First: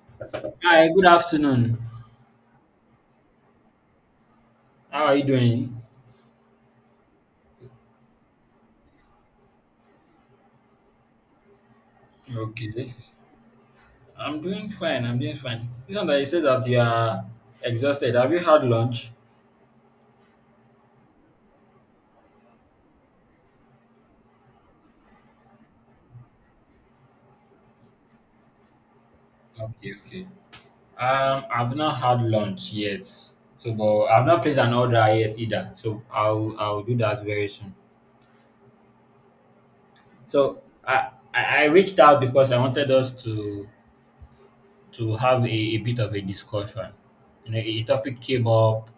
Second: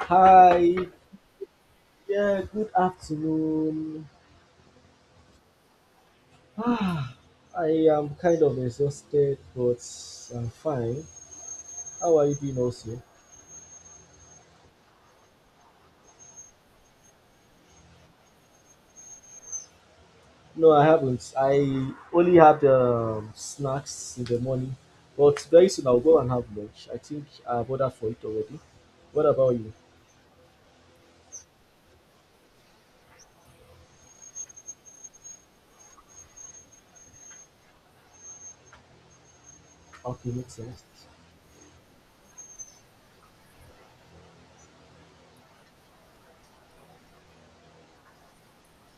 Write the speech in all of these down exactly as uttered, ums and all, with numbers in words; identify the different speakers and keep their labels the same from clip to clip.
Speaker 1: Hi,
Speaker 2: Hi, good afternoon.
Speaker 1: yeah, good afternoon.
Speaker 2: How are you doing?
Speaker 1: Ah, I am kind of exhausted, but I'm fine. How are you doing,
Speaker 2: Okay.
Speaker 1: also?
Speaker 2: I'm doing fine. I'm doing fine. This one that you said that you are exhausted, have you had lunch?
Speaker 1: No, I haven't. I only had um, snacks in the morning, but very soon I'll go and have lunch. I think I've ordered for it already. What about you?
Speaker 2: Okay, okay. Um, I've not had lunch yet. So, but I've not placed an order yet either. So I'll I'll do that very soon.
Speaker 1: Okay, makes
Speaker 2: So
Speaker 1: sense.
Speaker 2: I I I reached out because I wanted us to to have a, a bit of a discussion. You know, a topic came up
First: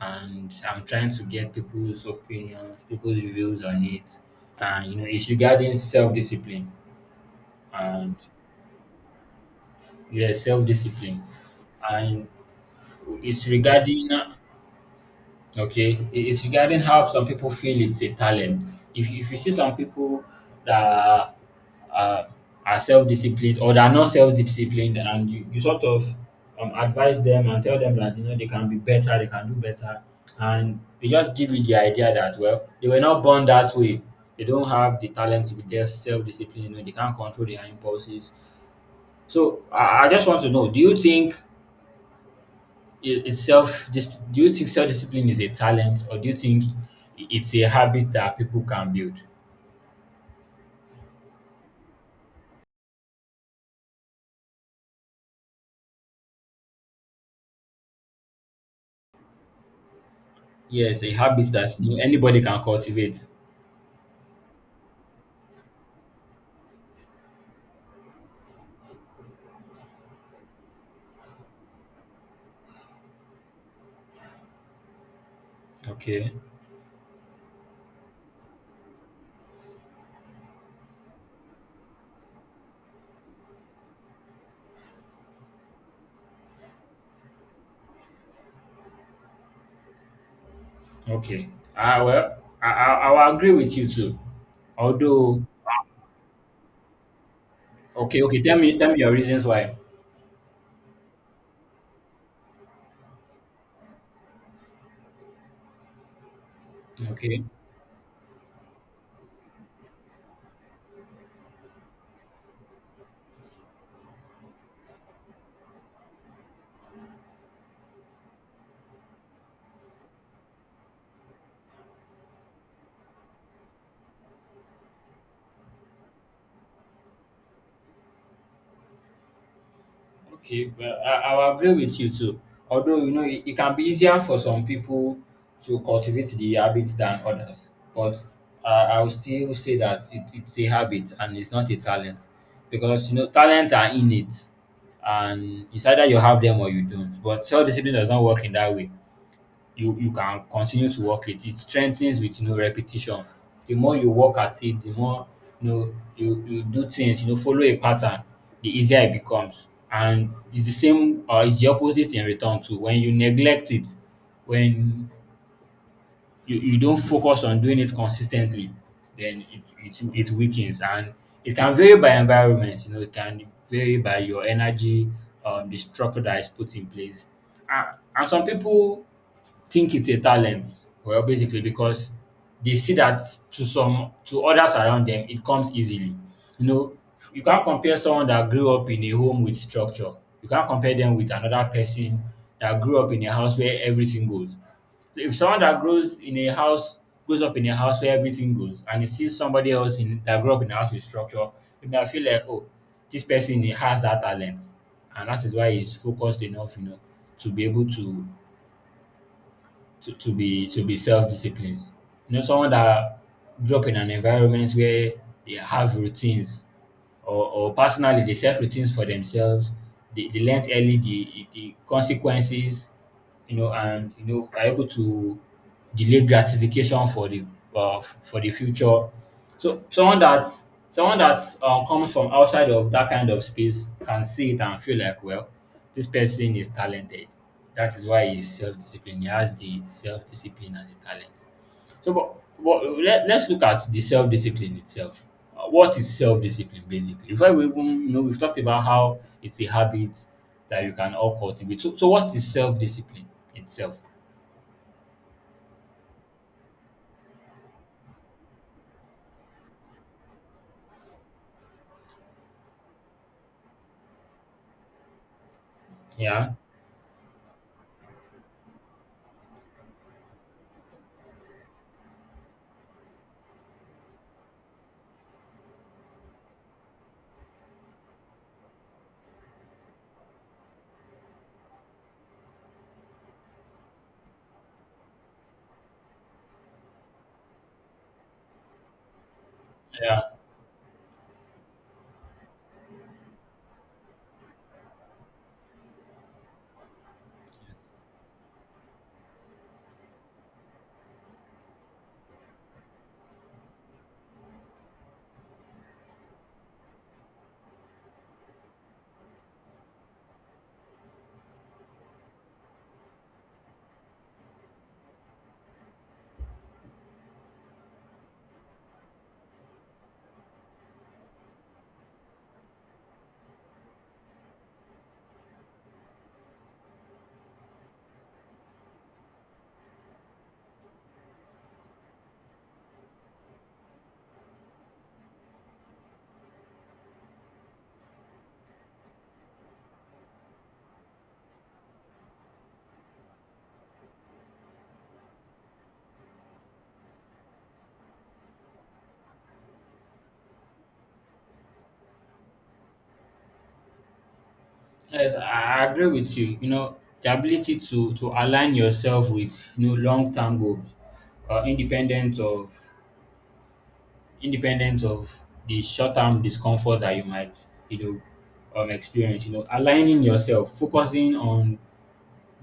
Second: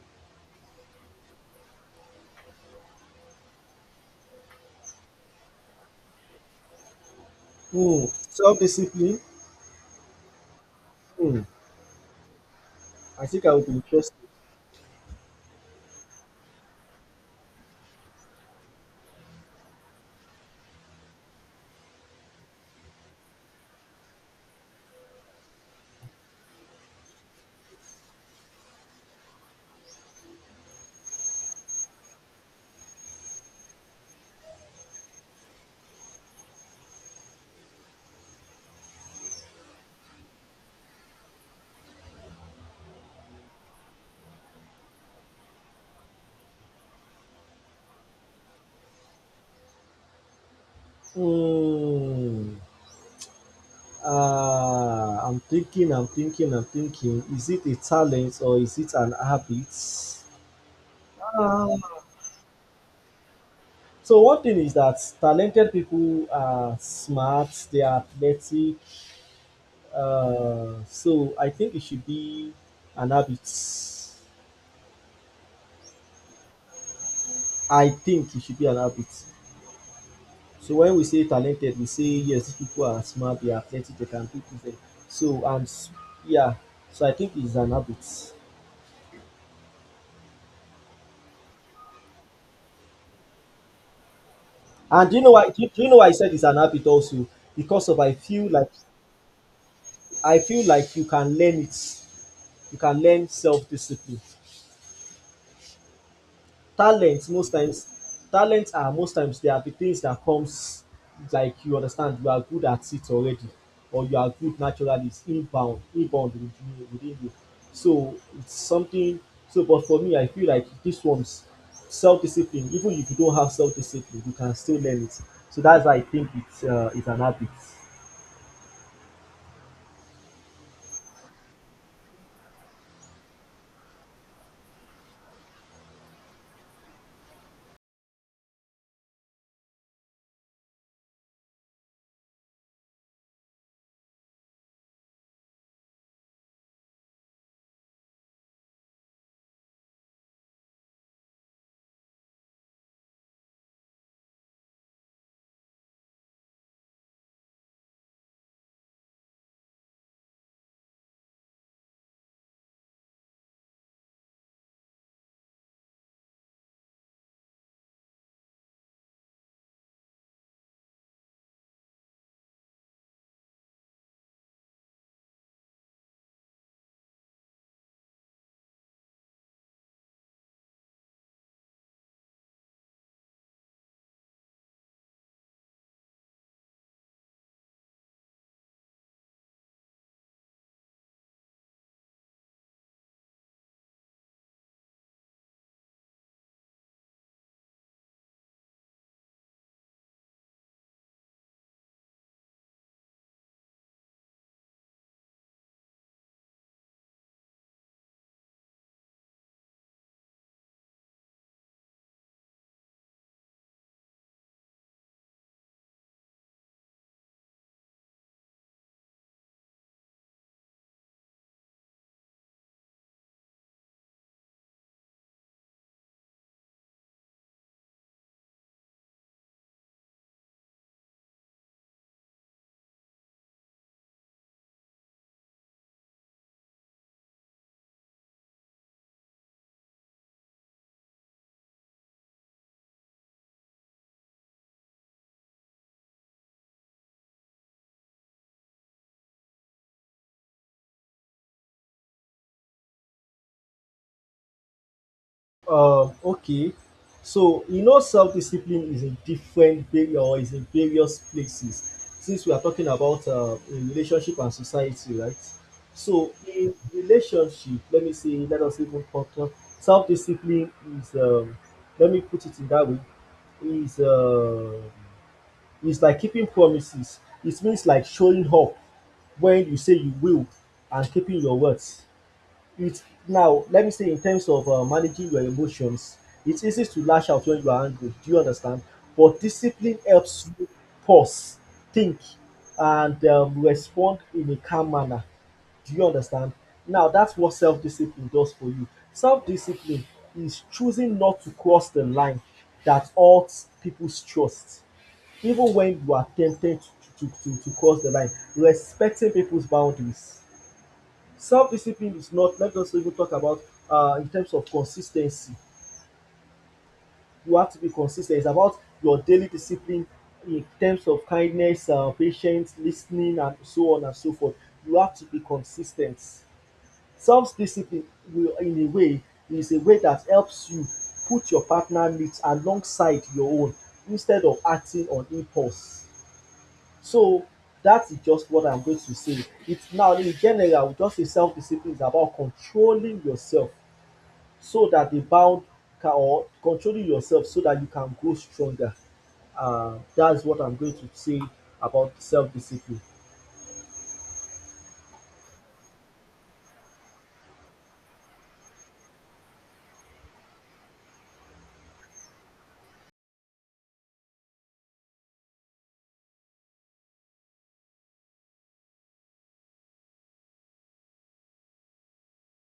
Speaker 2: and I'm trying to get people's opinions, people's views on it. And you know, it's regarding self-discipline
Speaker 1: Hmm.
Speaker 2: and
Speaker 1: Self discipline.
Speaker 2: yeah, self-discipline,
Speaker 1: Hmm.
Speaker 2: and
Speaker 1: I think
Speaker 2: it's
Speaker 1: I would be
Speaker 2: regarding.
Speaker 1: interested.
Speaker 2: Okay, it- it's regarding how some people feel it's a talent. If if you see some people that are, uh, are self disciplined or that are not self disciplined, and you, you sort of um, advise them and tell them that you know they can be better, they can do better, and they just give you the idea that well they were not born that way. They don't have the talent to be self disciplined. You know, they can't control their impulses. So I, I just want to know: do you think i- is self dis- do you think self-discipline is a talent, or do you think i- it's a habit that people can build?
Speaker 1: Hmm. Uh, I'm thinking, I'm thinking, I'm thinking. Is it a talent or is it an habit?
Speaker 2: Yes, a habit that
Speaker 1: Uh,
Speaker 2: you know, anybody can cultivate.
Speaker 1: so one thing is that talented people are smart, they are athletic. Uh, so I think it should be an habit.
Speaker 2: Okay,
Speaker 1: I think it should be an habit. So when we say talented, we say yes, these people are smart, they are athletic, they can do things. So and s- yeah, so I think it's an habit.
Speaker 2: okay. Ah, well, I, I i will agree with you too,
Speaker 1: And do you know
Speaker 2: although.
Speaker 1: why? Do you, do you know why I said it's an habit also? Because of I
Speaker 2: Okay, okay,
Speaker 1: feel
Speaker 2: tell
Speaker 1: like
Speaker 2: me tell me your reasons why.
Speaker 1: I feel like you can learn it. You can learn self discipline. Talents
Speaker 2: Okay.
Speaker 1: most times, talents are most times they are the things that comes like you understand you are good at it already, or you are good naturally. It's inbound, inbound within you. Within you. So it's something. So, but for me, I feel like this one's self discipline. Even if you don't have self discipline, you can still learn it. So that's why I think it's uh, it's an habit.
Speaker 2: Okay, well, I, I'll agree with you too. Although, you know, it, it can be easier for some people to cultivate the habit than others. But uh, I will still say that it, it's a habit and it's not a talent. Because, you know, talents are innate and it's either you have them or you don't. But self discipline does not work in that way. You you can continue to work it. It strengthens with you know repetition. The more you work at it, the more you know you, you do things, you know, follow a pattern, the easier it becomes. And it's the same or it's the opposite in return too. When you neglect it, when you, you don't focus on doing it consistently, then it, it it weakens, and it can vary by environment, you know, it can vary by your energy, um, the structure that is put in place. And, and some people think it's a talent. Well, basically, because they see that to some to others around them, it comes easily. You know, you can't compare someone that grew up in a home with structure. You can't compare them with another person that grew up in a house where everything goes. If someone that grows in a house grows up in a house where everything goes, and you see somebody else in that grew up in a house with structure, you may feel like, oh, this person he has that talent, and that is why he's focused enough, you know, to be able to to, to be to be self-disciplined. You know, someone that grew up in an environment where they have routines, or or personally they set routines for themselves. They, they learn early the the consequences, you know, and you know are able to delay gratification for the uh, f- for the future. So someone that someone that uh, comes from outside of that kind of space can see it and feel like, well, this person is talented. That is why he's self-disciplined. He has the self-discipline as a talent. So, but but let, let's look at the self discipline itself. Uh, What is self discipline basically? Before we even you know, we've talked about how it's a habit that you can all cultivate. So, so what is self discipline itself?
Speaker 1: Um, okay. So, you know self-discipline is in different area or is in various places since we are talking about um, in relationship and society, right? So,
Speaker 2: Yeah,
Speaker 1: in relationship, let me say, let us even talk to self-discipline is, um, let me put it in that way, is uh, is like keeping promises. It means like showing up when you say you will and keeping your words. It's now let me say in terms of uh, managing your emotions, it's easy to lash out when you are angry. Do you understand? But discipline
Speaker 2: yeah,
Speaker 1: helps you pause, think, and um, respond in a calm manner. Do you understand? Now that's what self-discipline does for you. Self-discipline is choosing not to cross the line that hurts people's trust, even when you are tempted to, to, to, to cross the line, respecting people's boundaries. Self-discipline is not let us even talk about uh, in terms of consistency. You have to be consistent. It's about your daily discipline in terms of kindness, um patience, listening, and so on and so forth. You have to be consistent. Self-discipline will in a way is a way that helps you put your partner needs alongside your own instead of acting on impulse. So that's just what I'm going to say. It's now in general just a self-discipline is about controlling yourself so that the bound can or controlling yourself so that you can grow stronger. Uh, that's what I'm going to say about self discipline.
Speaker 2: yes, I I agree with you. You know, the ability to to align yourself with you know long term goals, uh, independent of independent of the short term discomfort that you might you know um experience. You know, aligning yourself, focusing on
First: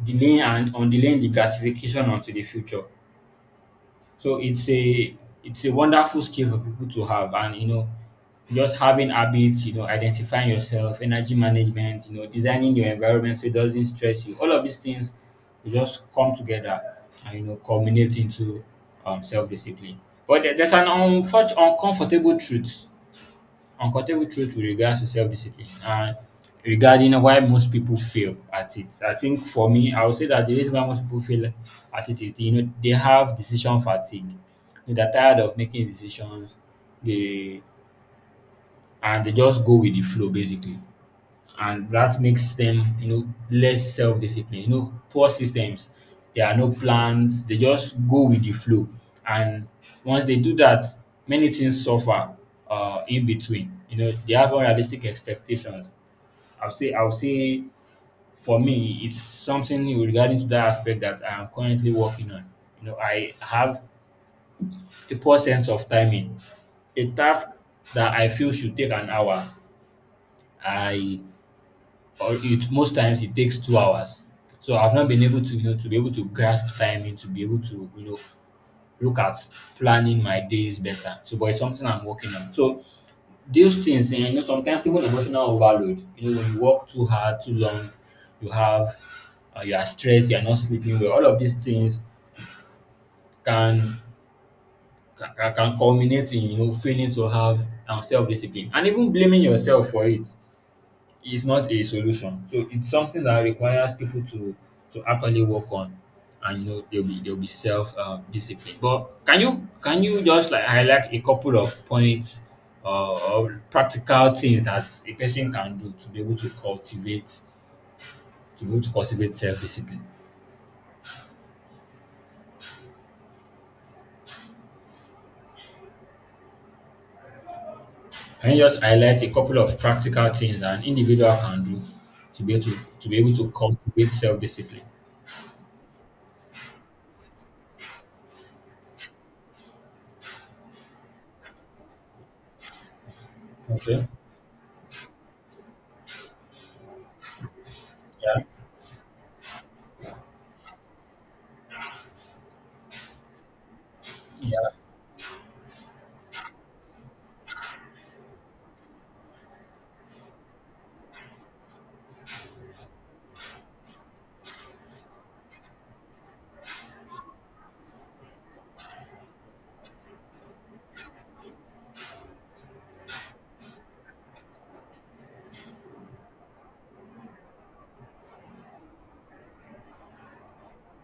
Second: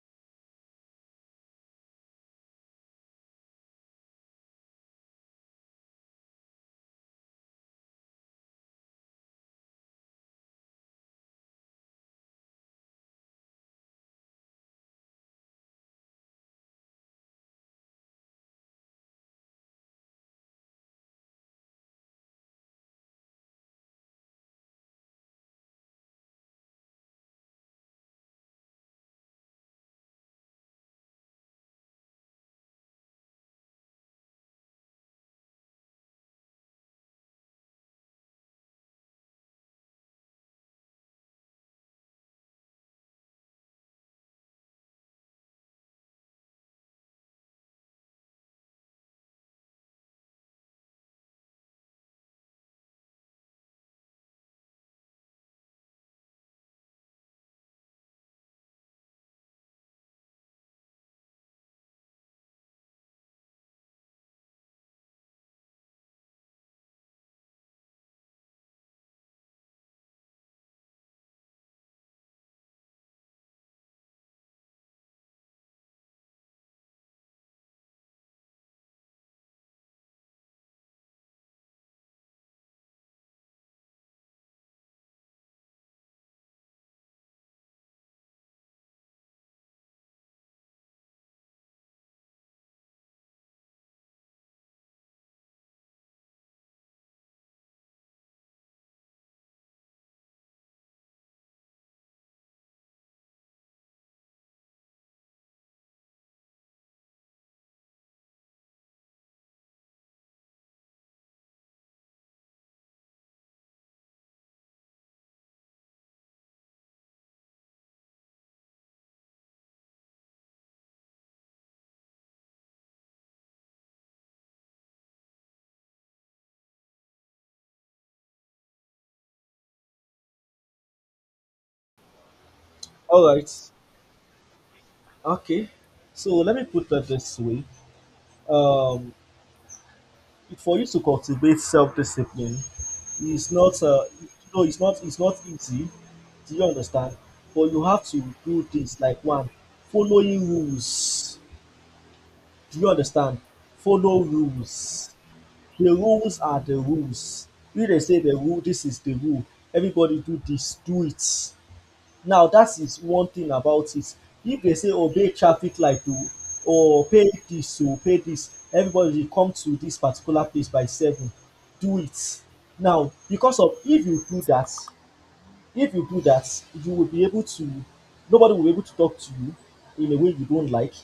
Speaker 2: delaying and undelaying the gratification until the future. So it's a it's a wonderful skill for people to have, and you know, just having habits, you know, identifying yourself, energy management, you know, designing your environment so it doesn't stress you. All of these things will just come together and you know culminate into um, self-discipline. But there- there's an unfortunate, uncomfortable truth. Uncomfortable truth with regards to self-discipline and regarding why most people fail at it. I think for me, I would say that the reason why most people fail at it is, the, you know, they have decision fatigue. You know, they're tired of making decisions. They and they just go with the flow basically, and that makes them you know less self-disciplined, you know poor systems, there are no plans, they just go with the flow, and once they do that many things suffer uh in between. You know they have unrealistic expectations. i'll say I'll say for me it's something regarding to that aspect that I'm currently working on. You know I have a poor sense of timing. A task that I feel should take an hour, I or it most times it takes two hours. So I've not been able to, you know, to be able to grasp timing, to be able to, you know, look at planning my days better. So, but it's something I'm working on. So these things, and you know, sometimes even emotional overload. You know, when you work too hard, too long, you have, uh, you are stressed, you are not sleeping well. All of these things can can, can culminate in you know failing to have um, self discipline and even blaming yourself for it. It's not a solution. So it's something that requires people to to actually work on, and you know they'll be they'll be self um, discipline. But can you can you just like highlight a couple of points uh, or practical things that a person can do to be able to cultivate to be able to cultivate self discipline? Can you just highlight a couple of practical things that an individual can do to be able to, to be
Speaker 1: All
Speaker 2: able to
Speaker 1: right.
Speaker 2: cultivate self discipline?
Speaker 1: Okay. So let me put it this way. Um, for you to cultivate self discipline it's not uh,
Speaker 2: Okay.
Speaker 1: no, it's not it's not easy. Do you understand? But you have to
Speaker 2: Yeah.
Speaker 1: do things like one, following rules. Do you understand? Follow
Speaker 2: Yeah.
Speaker 1: rules. The rules are the rules. If dem say the rule dis is the rule, everybody do dis, do it. Now dat is one thing about it. If dem say obey traffic light oh or pay dis oh, pay dis, everybody dey come to dis particular place by seven, do it. Now because of if you do dat if you do that, you will be able to, nobody will be able to talk to you in a way you don't like.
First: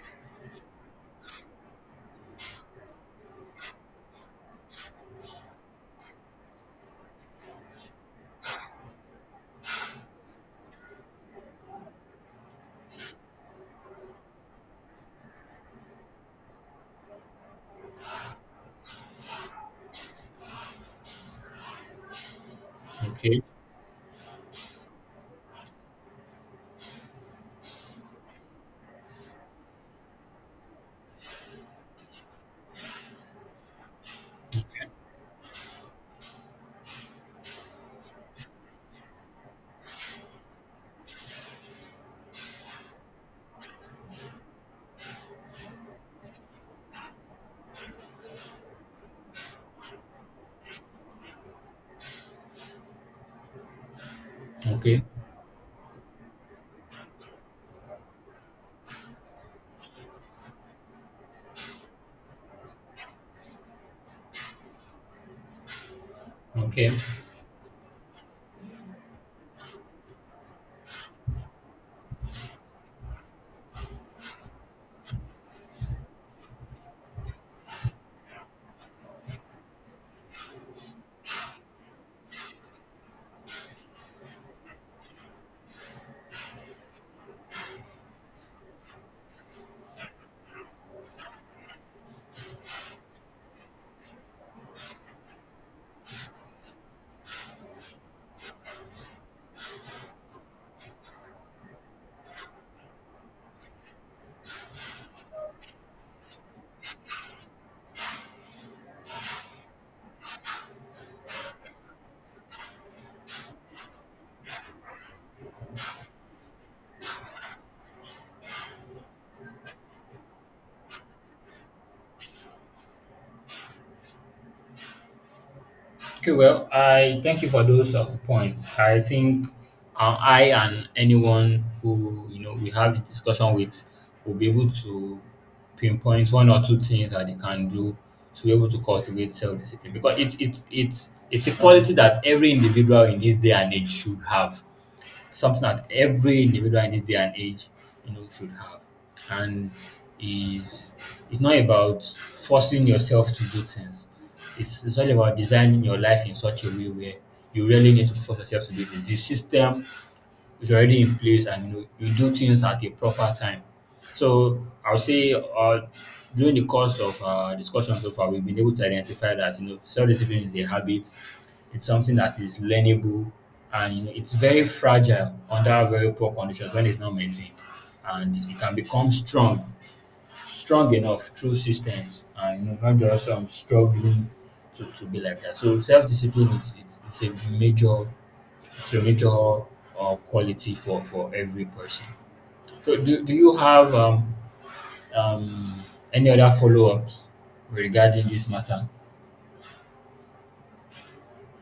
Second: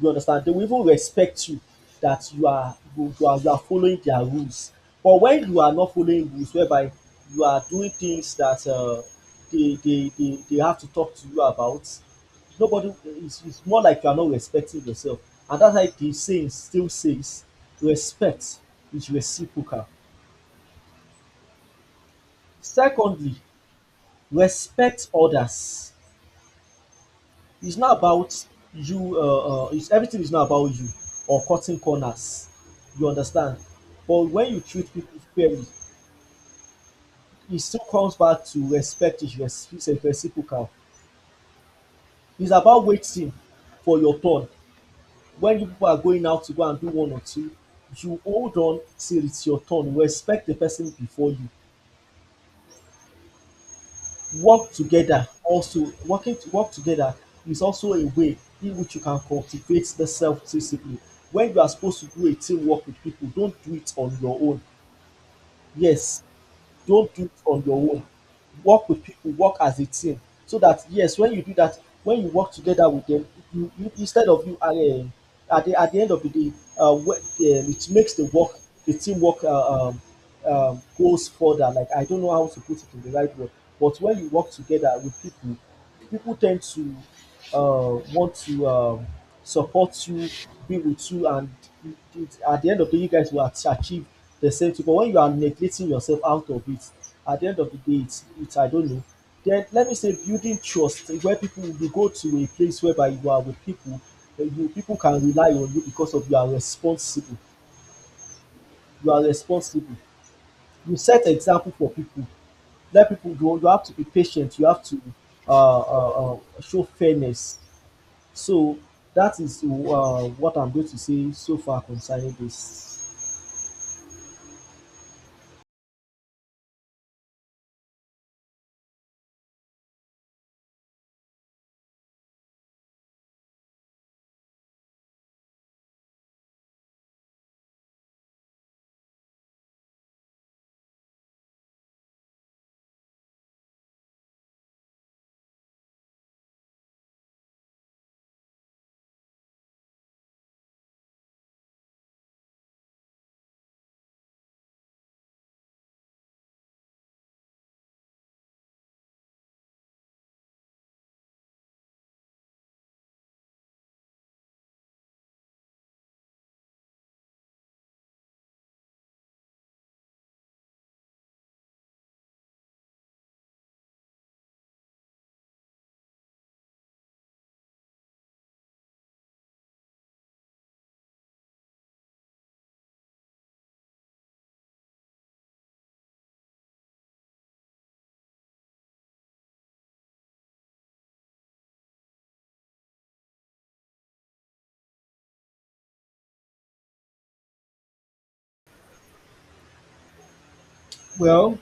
Speaker 1: You understand? They will even respect you that you are you are, you are following their rules. But when you are not following rules, whereby you are doing things that uh, they, they, they, they have to talk to you about, nobody, it's, it's more like you are not respecting yourself. And that's why the saying still says, respect is reciprocal. Secondly,
Speaker 2: Okay.
Speaker 1: respect others. It's not about you uh, uh, it's everything is not about you or cutting corners. You understand? But when you treat people fairly, it still comes back to respect is res- is a reciprocal. It's about waiting for your turn. When you people are going out to go and do one or two, you hold on till it's your turn. Respect the person before you. Work
Speaker 2: Okay.
Speaker 1: together also working to work together is also a way in which you can cultivate the self discipline when you are supposed to do a teamwork with people, don't do it on your own. Yes,
Speaker 2: Okay.
Speaker 1: don't do it on your own. Work with people, work as a team. So that yes, when you do that, when you work together with them, you, you instead of you uh, at the at the end of the day, uh, wh- um, it makes the work, the teamwork uh, um, um, goes further. Like I don't know how to put it in the right way, but when you work together with people, people tend to uh, want to um, support you, be with you, and it, it, at the end of the day, you guys will ach- achieve the same thing. But when you are neglecting yourself out of it, at the end of the day, it's, it's I don't know. Then let me say building trust where people you go to a place whereby you are with people, uh, you people can rely on you because of you are responsible. You are responsible. You set example for people. Let people go. You have to be patient. You have to uh, uh, uh, show fairness so that is uh, what I'm going to say so far concerning this.
Speaker 2: Okay, well, I thank you for those uh, points. I think uh, I and anyone who you know we have a discussion with will be able to pinpoint one or two things that they can do to be able to cultivate self-discipline, because it's it's it's it's a quality that every individual in this day and age should have, something that every individual in this day and age, you know, should have. And is it's not about forcing yourself to do things. It's it's all about designing your life in such a way where you really need to force yourself to do things. The system it's already in place and you know you do things at a proper time. So I'll say uh, during the course of uh, discussion so far, we've been able to identify that you know self-discipline is a habit. It's something that is learnable, and you know it's very fragile under very poor conditions when it's not maintained, and it can become strong, strong enough through systems, and you know, not just um, struggling to, to be like that. So self-discipline is it's, it's a major curator uh, quality for for every person. So do, do you have um, um, any other follow-ups regarding this matter?
Speaker 1: Well,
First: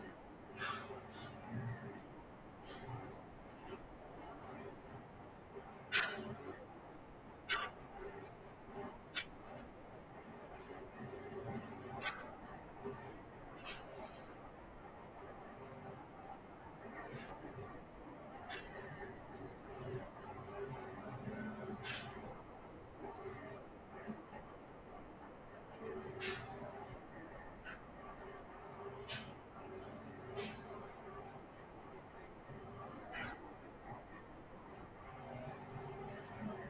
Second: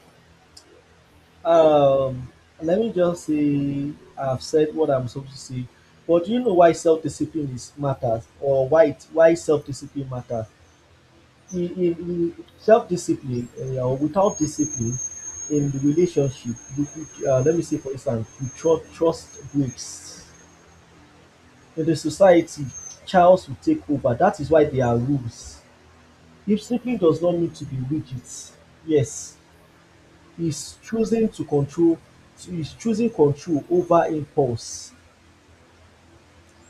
Speaker 1: um, let me just say I've said what I'm supposed to say. But do you know why self-discipline is matters, or why it, why self-discipline matters? In, in, in self-discipline, uh, or without discipline, in the relationship, you, you- uh, let me say for instance, you trust, trust breaks. In the society, chaos will take over. That is why there are rules. If simply does not need to be rigid, yes, he's choosing to control he's choosing control over impulse.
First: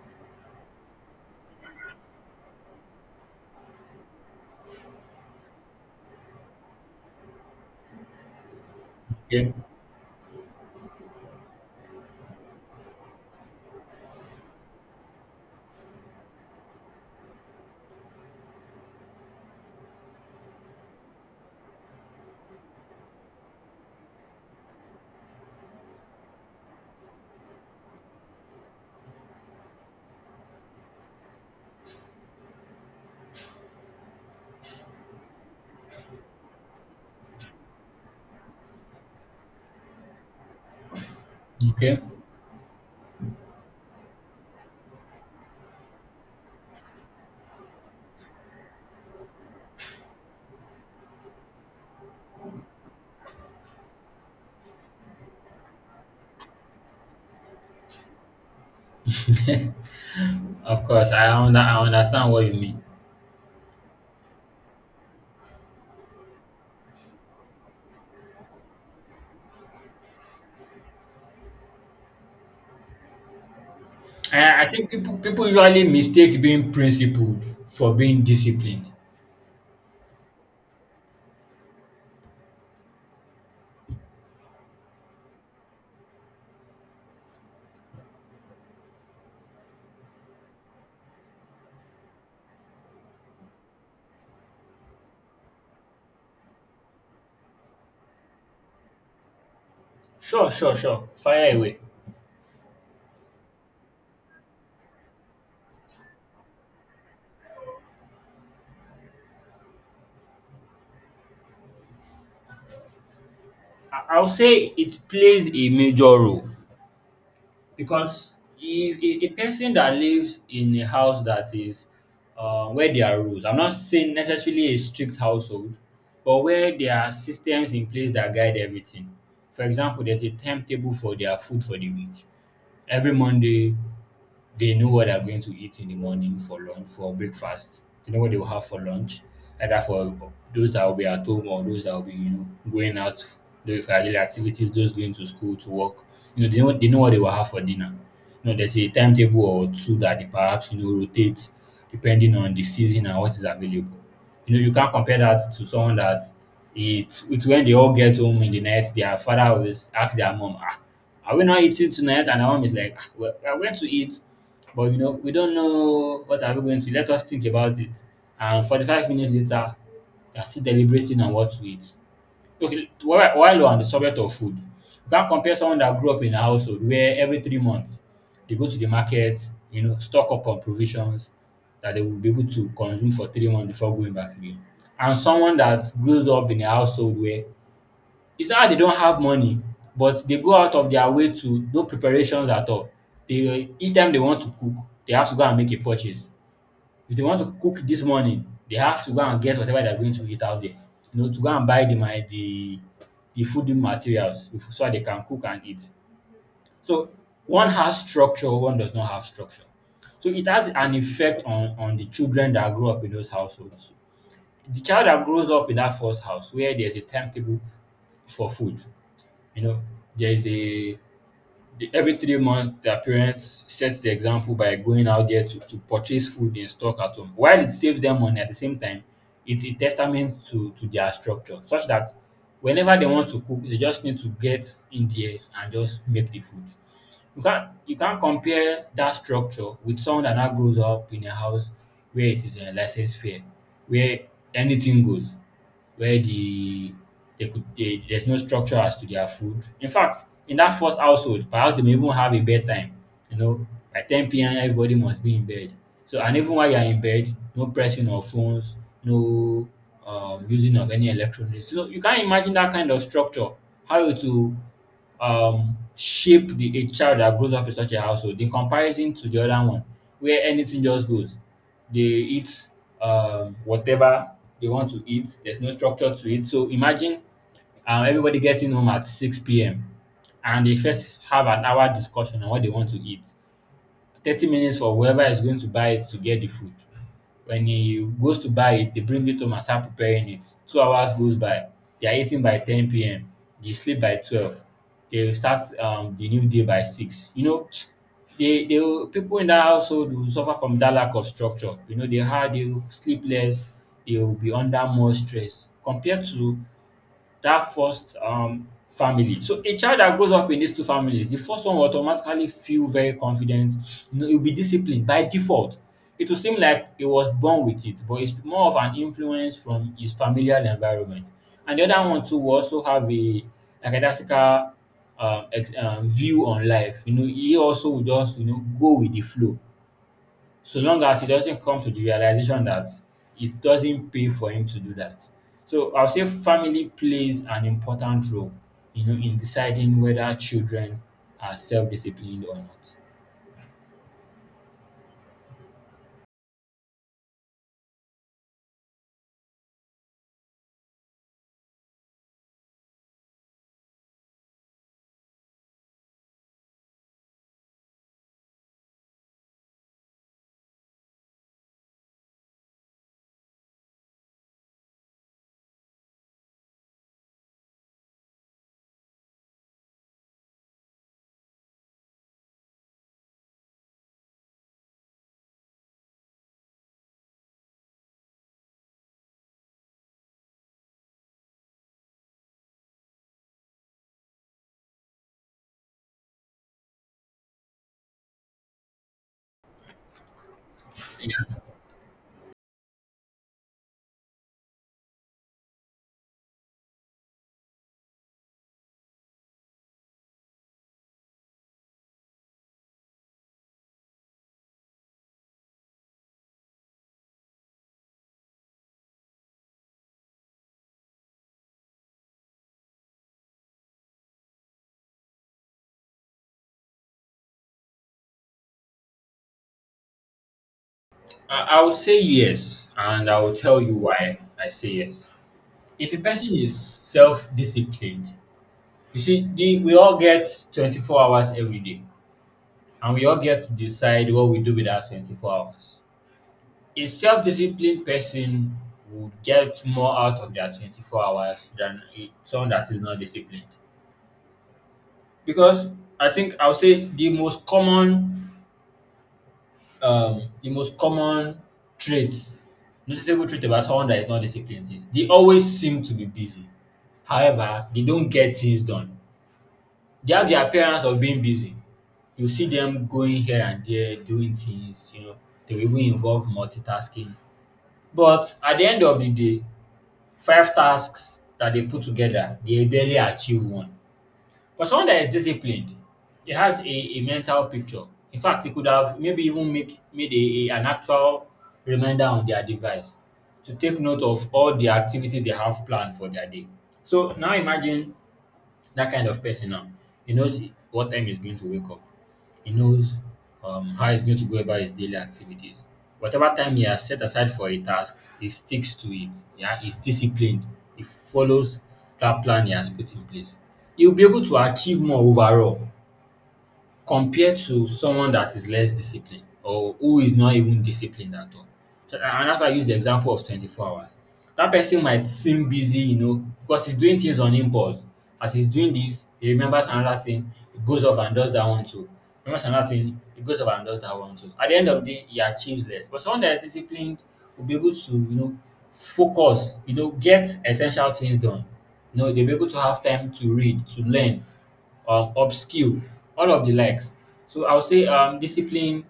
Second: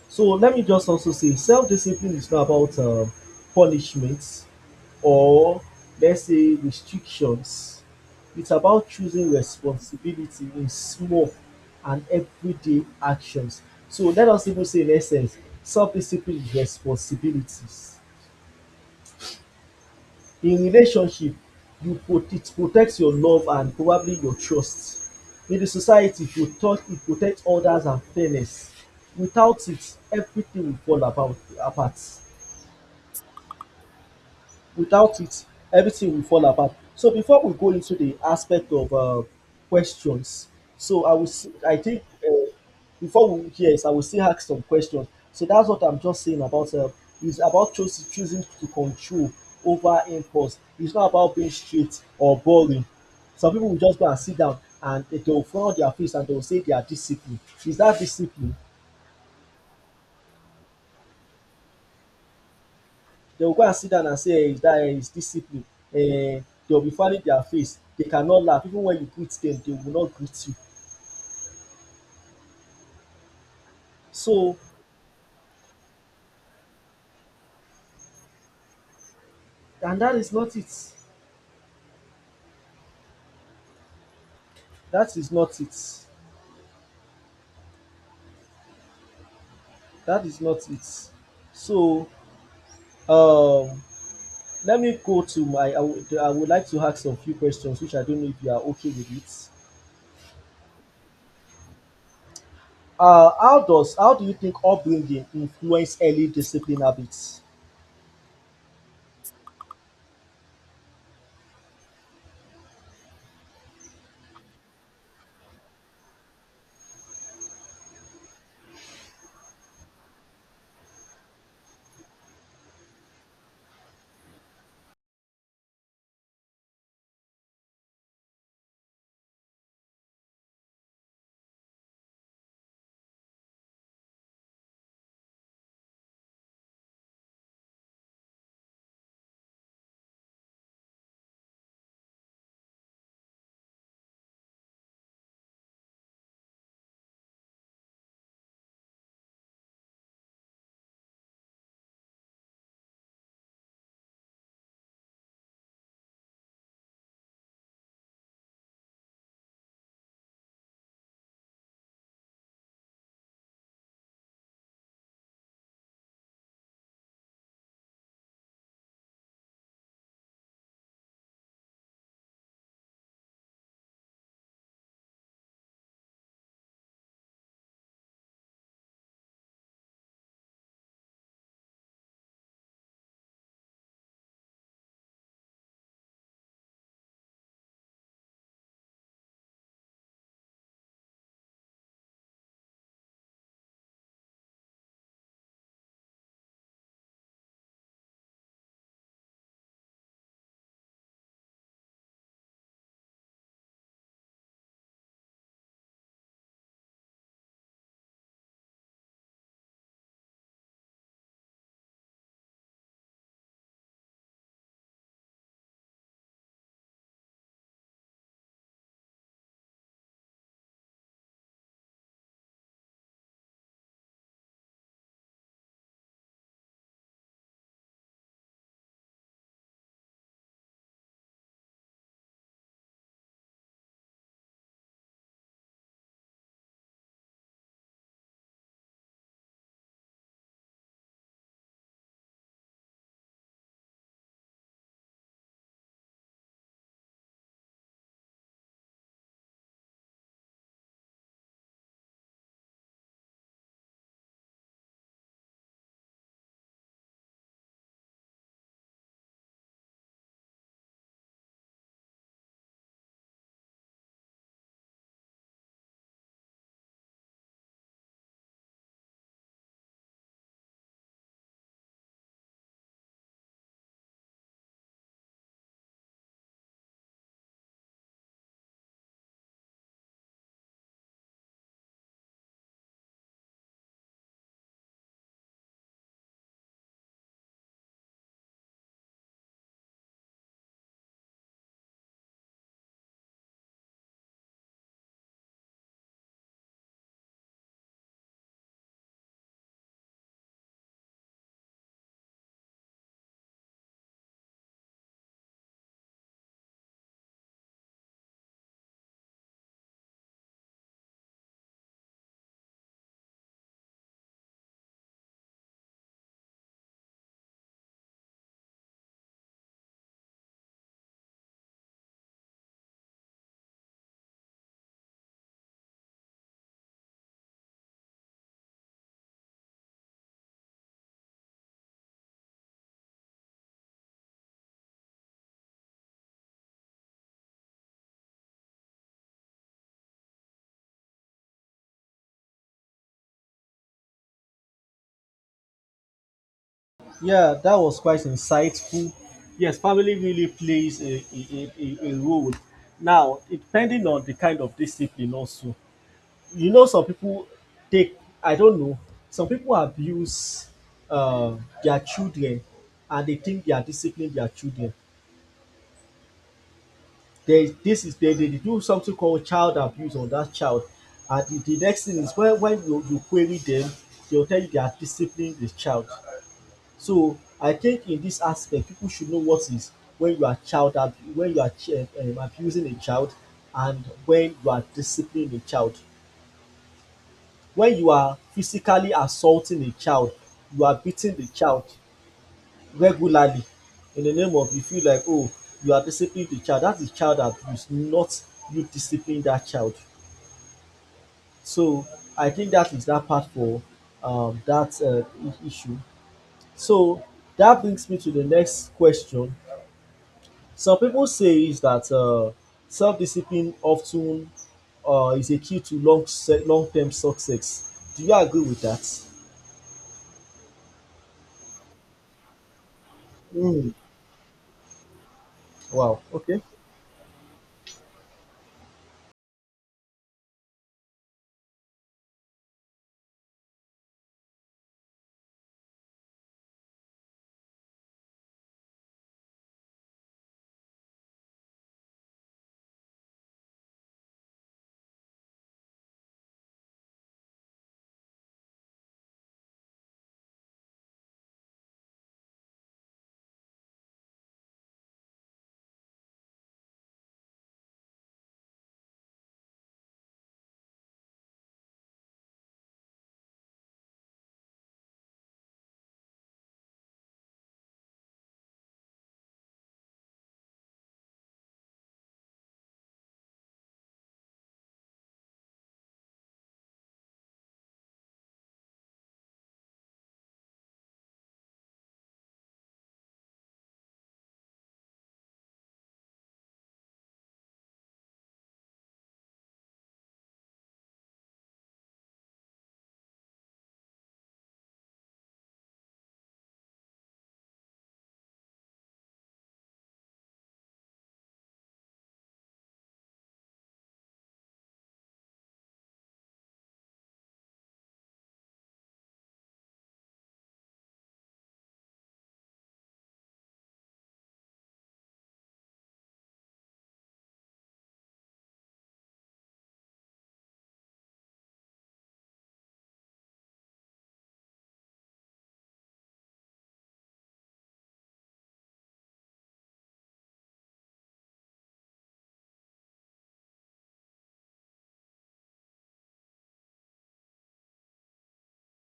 Speaker 1: So let me just also say self-discipline is not about uh, punishments or let's say restrictions. It's about choosing
Speaker 2: Okay,
Speaker 1: responsibility in small and everyday actions. So let us even say in essence, self-discipline is responsibilities. In relationship, you it protects your love and probably your trust. In the society, it protect it protect others and fairness. Without it, everything will fall about apart. Without it, everything will fall apart. So before we go into the aspect of uh, questions, so I will, s- I
Speaker 2: okay.
Speaker 1: think uh, before we yes, I will still ask some questions. So that's what I'm just saying about uh, is about choosing choosing to control over impulse. It's not about being straight or boring. Some people will just go and sit down and they- they'll frown on their face and they'll say they are disciplined. Is that discipline?
Speaker 2: Of course, I, under, I understand what you mean.
Speaker 1: They will go and sit down and say eh, that eh, is discipline. Eh, they'll be fanning their face. They cannot laugh. Even when you greet them, they will not greet you. So,
Speaker 2: I, I think people people usually mistake being principled for being disciplined.
Speaker 1: and that is not it. That is not it. That is not it. So, um, let me go to my. I would, I would like to ask some few questions, which I don't know if you are okay with it.
Speaker 2: Sure, sure, sure. Fire away.
Speaker 1: Uh, how does how do you think upbringing influence early discipline habits?
Speaker 2: I, I'll say it plays a major role, because if a, a person that lives in a house that is uh, where there are rules, I'm not saying necessarily a strict household but where there are systems in place that guide everything. For example there's a timetable for their food for the week. Every monday they know what they're going to eat in the morning for lunch for breakfast. They know what they will have for lunch, either for those that will be at home or those that will be, you know, going out doing for daily activities, those going to school to work. You know, they know they know what they will have for dinner. You know, there's a timetable or two that they perhaps you know rotate depending on the season and what is available. You know, you can't compare that to someone that it it's when they all get home in the night, their father always ask their mom, ah, are we not eating tonight? And our mom is like, ah, well, we are going to eat, but you know, we don't know what are we going to. Let us think about it. And forty-five minutes later, they're still deliberating on what to eat. Okay, while while we're on the subject of food, we can compare someone that grew up in a household where every three months they go to the market, you know, stock up on provisions that they will be able to consume for three months before going back again. And someone that grows up in a household where it's not that they don't have money, but they go out of their way to no preparations at all. They each time they want to cook, they have to go and make a purchase. If they want to cook this morning, they have to go and get whatever they're going to eat out there. You know, to go and buy the my the the food materials bef- so that they can cook and eat. So one has structure, one does not have structure. So it has an effect on on the children that grow up in those households. The child that grows up in that first house where there's a timetable for food, you know, there is a the- every three months their parents set the example by going out there to, to purchase food in stock at home while it saves them money at the same time. It's a testament to to their structure such that whenever they want to cook they just need to get in there and just make the food. You can't you can't compare that structure with someone that now grows up in a house where it is a license fair, where anything goes, where the they could they, there's no structure as to their food. In fact, in that first household, perhaps they may even have a bedtime. You know, by ten p m everybody must be in bed. So and even while you're in bed, no pressing of phones, no um, using of any electronics. So you can't imagine that kind of structure, how it will um shape the a child that grows up in such a household in comparison to the other one where anything just goes. They eat um whatever they want to eat. There's no structure to it. So imagine um everybody getting home at six p m and they first have an hour discussion on what they want to eat. Thirty minutes for whoever is going to buy it to get the food. When he goes to buy it, they bring it home and start preparing it. Two hours goes by. They are eating by ten p.m. They sleep by twelve. They start um, the new day by six. You know, they they will- people in that household will suffer from that lack of structure. You know, they hard, they will sleep less, they will be under more stress compared to that first um, family. So a child that grows up in these two families, the first one will automatically feel very confident. You know, he'll be disciplined by default. It will seem like he was born with it, but it's more of an influence from his familial environment. And the other one too will also have a like a classical um, ex- um, view on life. You know, he also will just you know go with the flow, so long as he doesn't come to the realization that it doesn't pay for him to do that. So I'll say family plays an important role, you know, in deciding whether children are self-disciplined or not.
Speaker 1: Yeah, that was quite insightful. Yes, family really plays a, a, a, a a role. Now, it depending on the kind of discipline, also, you know, some people take, I don't know, some people abuse uh, their children and they think they are disciplining their children. They, this is they, they do something called child abuse on that child. And the, the next thing is when, when you, you query them, they'll tell you they are disciplining the child. So I think in this aspect, people should know what is when you are child ab- when you are ch- um, abusing a child and when you are disciplining a child. When you are physically assaulting a child, you are beating the
Speaker 2: Yeah.
Speaker 1: child regularly in the name of you feel like oh you are disciplining the child. That is child abuse, not you disciplining that child. So I think that is that part for um, that uh, i- issue. So that brings me to the next question. Some people say is that uh, self-discipline often uh, is a key to long se- long-term success. Do you agree with that?
Speaker 2: I, I will say yes, and I will tell
Speaker 1: Mm.
Speaker 2: you why I say yes. If a
Speaker 1: Wow.
Speaker 2: person
Speaker 1: Okay.
Speaker 2: is self-disciplined, you see, the, we all get twenty-four hours every day, and we all get to decide what we do with our twenty-four hours. A self-disciplined person would get more out of their twenty-four hours than a someone that is not disciplined. Because I think I'll say the most common um the most common trait, noticeable trait about someone that is not disciplined is they always seem to be busy. However, they don't get things done. They have the appearance of being busy. You see them going here and there, doing things, you know, they will even involve multitasking. But at the end of the day, five tasks that they put together, they barely achieve one. But someone that is disciplined, he has a, a mental picture. In fact, he could have maybe even make made a, a- an actual reminder on their device to take note of all the activities they have planned for their day. So now imagine that kind of person now. He knows what time he's going to wake up. He knows um, how he's going to go about his daily activities. Whatever time he has set aside for a task, he sticks to it. Yeah, he's disciplined. He follows that plan he has put in place. He'll be able to achieve more overall compared to someone that is less disciplined or who is not even disciplined at all. So, a- and that's why I use the example of twenty-four hours. That person might seem busy, you know, because he's doing things on impulse. As he's doing this, he remembers another thing, he goes off and does that one too. Remembers another thing, he goes off and does that one too. At the end of the day, he achieves less. But someone that is disciplined will be able to, you know, focus, you know, get essential things done. You know, they'll be able to have time to read, to learn, um, upskill, all of the likes. So I'll say um, discipline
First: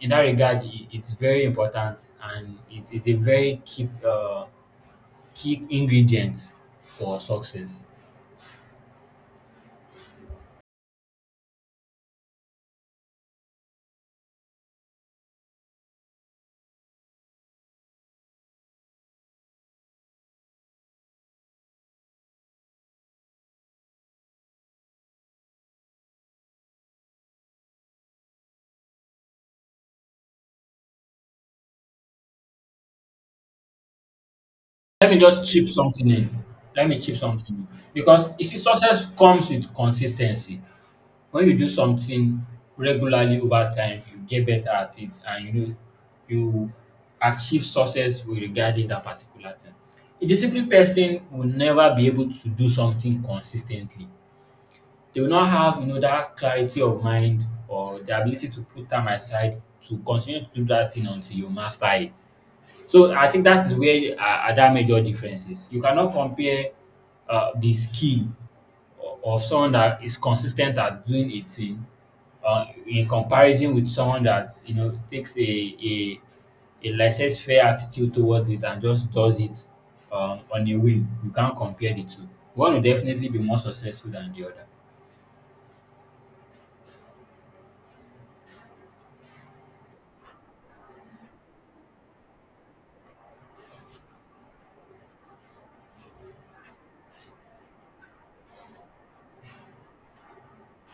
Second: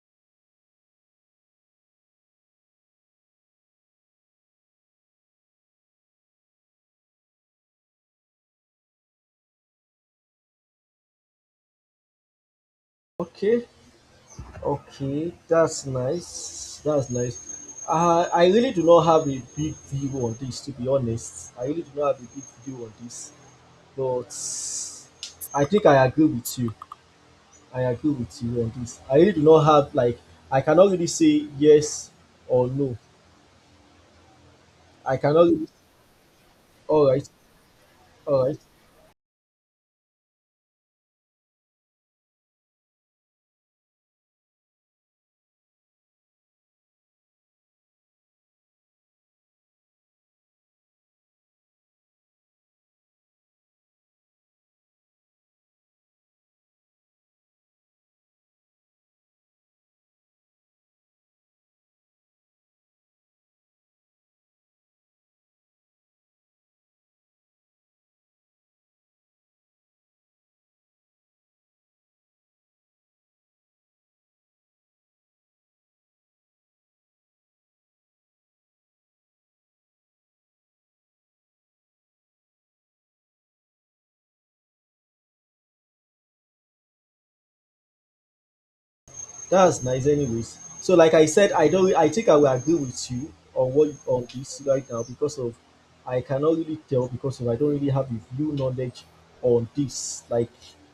Speaker 2: in that regard, I- it's very important and it's, it's a very key, uh, key ingredient for success.
Speaker 1: Okay. Okay. That's nice. That's nice. Uh, I really do not have a big view on this, to be honest. I really do not have a big view on this, but I think I agree with you. I agree with you on this. I really do not have, like, I cannot really say yes or no.
Speaker 2: Let
Speaker 1: I
Speaker 2: me
Speaker 1: cannot
Speaker 2: just
Speaker 1: really.
Speaker 2: chip something in. Let me
Speaker 1: All
Speaker 2: chip
Speaker 1: right,
Speaker 2: something in. Because you
Speaker 1: all
Speaker 2: see,
Speaker 1: right.
Speaker 2: success comes with consistency. When you do something regularly over time you get better at it and you know you achieve success with regarding that particular thing. A disciplined person will never be able to do something consis ten tly. They will not have you know that clarity of mind or the ability to put time aside to continue to do that thing until you master it. So I think that is where uh, are that major differences. You cannot compare uh, the skill o- of someone that is consistent at doing a thing uh, in comparison with someone that you know takes a a, a laissez-faire attitude towards it and just does it um, on a whim. You can't compare the two. One will definitely be more successful than the other.
Speaker 1: That's nice anyways. So like I said, I don't I think I will agree with you on what on this right now because of I cannot really tell because of I don't really have the full knowledge on this. Like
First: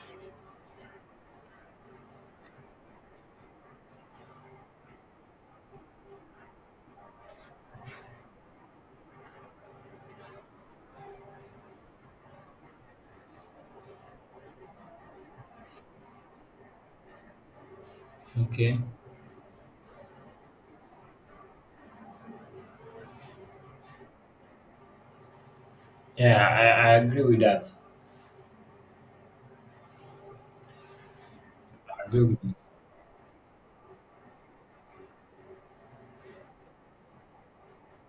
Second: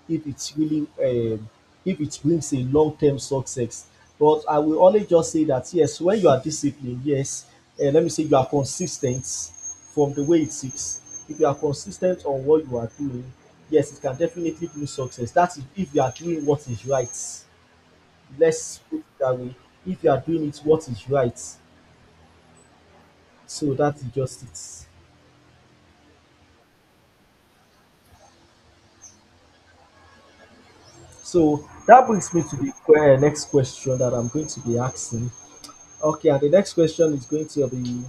Speaker 1: if it's really, um, if it brings a long term success. But I will only just say that yes, when you are disciplined, yes, uh, let me say you are consistent from the way it is. If you are consistent on what you are doing, yes, it can definitely bring success. That is if you are doing what is right, let's
Speaker 2: Okay.
Speaker 1: put it that way. If you are doing it, what is right? So that is just it.
Speaker 2: Yeah, I, I agree with that.
Speaker 1: So that
Speaker 2: I agree
Speaker 1: brings
Speaker 2: with
Speaker 1: me
Speaker 2: that.
Speaker 1: to the que- eh, next question that I'm going to be asking. Okay, and the next question is going to be:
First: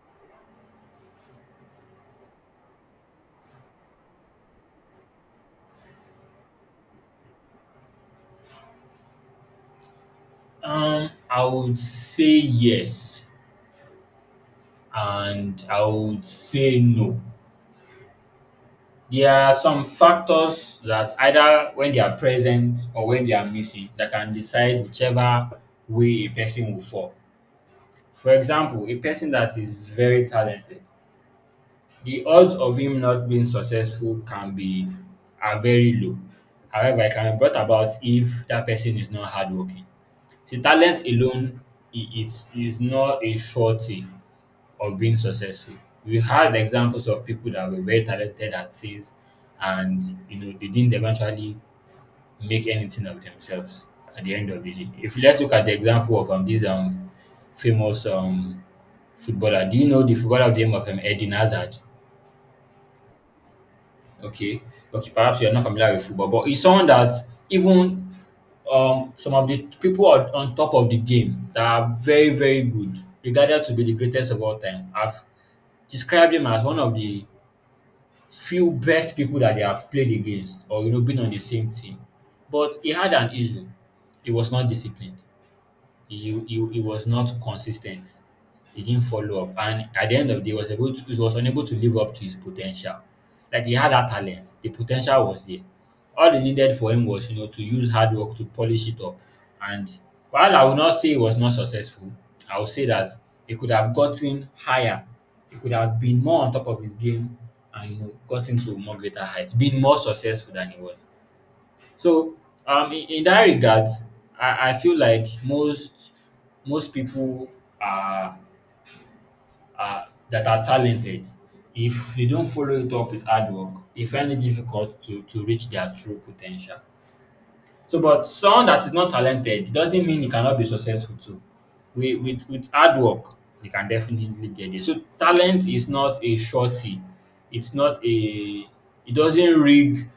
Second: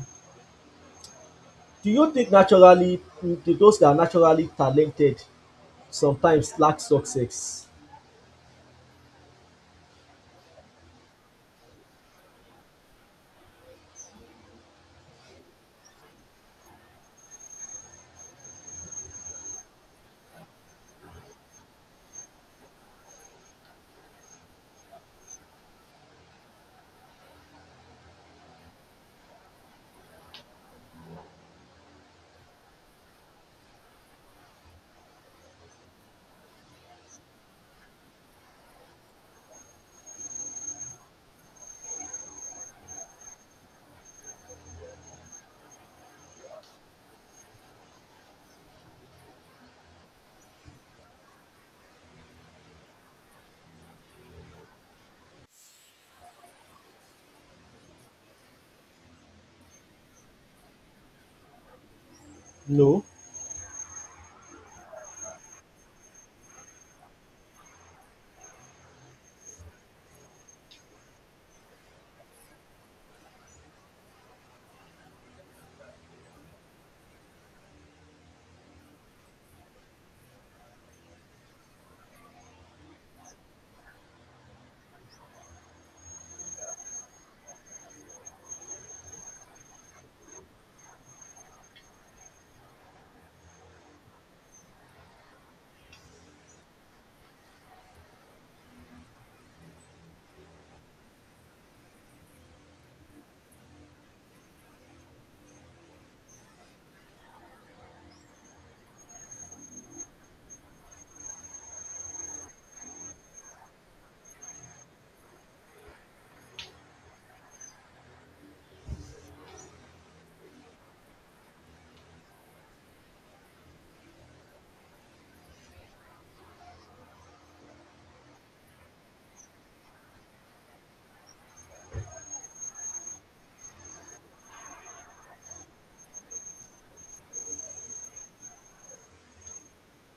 Speaker 1: Do you think naturally do those that are naturally talented sometimes lack success?
Speaker 2: Um, I would say yes, and I would say no. There are some factors that either when they are present or when they are missing that can decide whichever way a person will fall. For example, a person that is very talented, the odds of him not being successful can be are very low. However, it can be brought about if that person is not hardworking. See, talent alone I- is is not a surety of being successful. We have examples of people that were very talented at things and you know they didn't eventually make anything of themselves at the end of the day. If you let's look at the example of um this um famous um footballer. Do you know the footballer of the name of um Eden Hazard?
Speaker 1: No.
Speaker 2: Okay. Okay, perhaps you're not familiar with football, but he's someone that even um some of the people on, on top of the game that are very, very good, regarded to be the greatest of all time, have described him as one of the few best people that they have played against or you know been on the same team. But he had an issue. He was not disciplined. He, he, he was not consistent. He didn't follow up. And at the end of the day, was able to, he was unable to live up to his potential. Like he had that talent. The potential was there. All he needed for him was, you know, to use hard work to polish it up. And while I will not say he was not successful, I will say that he could have gotten higher. He could have been more on top of his game and you know gotten to more greater heights, been more successful than he was. So um in, in that regard, I, I feel like most most people are, are that are talented. If they don't follow it up with hard work, they find it difficult to, to reach their true potential. So, but someone that is not talented it doesn't mean he cannot be successful too. With with with hard work, you can definitely get there. So talent is not a shorty. It's not a it doesn't rig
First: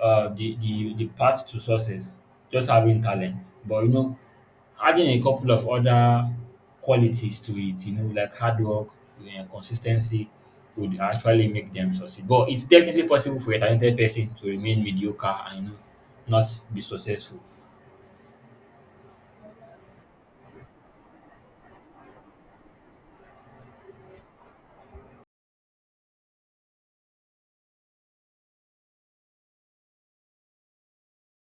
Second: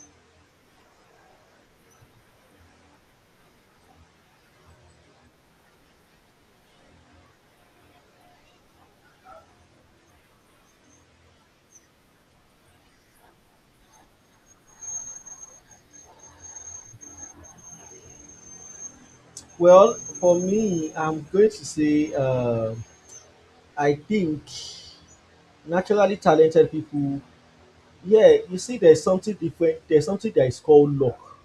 Speaker 2: uh the, the the path to success, just having talent. But you know Adding a couple of other qualities to it, you know, like hard work, yeah, consistency would actually make them succeed. But it's definitely possible for a talented person to remain mediocre and you know, not be successful.
Speaker 1: Well, for me, I'm going to say, um I think naturally talented people. Yeah, you see, there's something different. There's something that is called luck.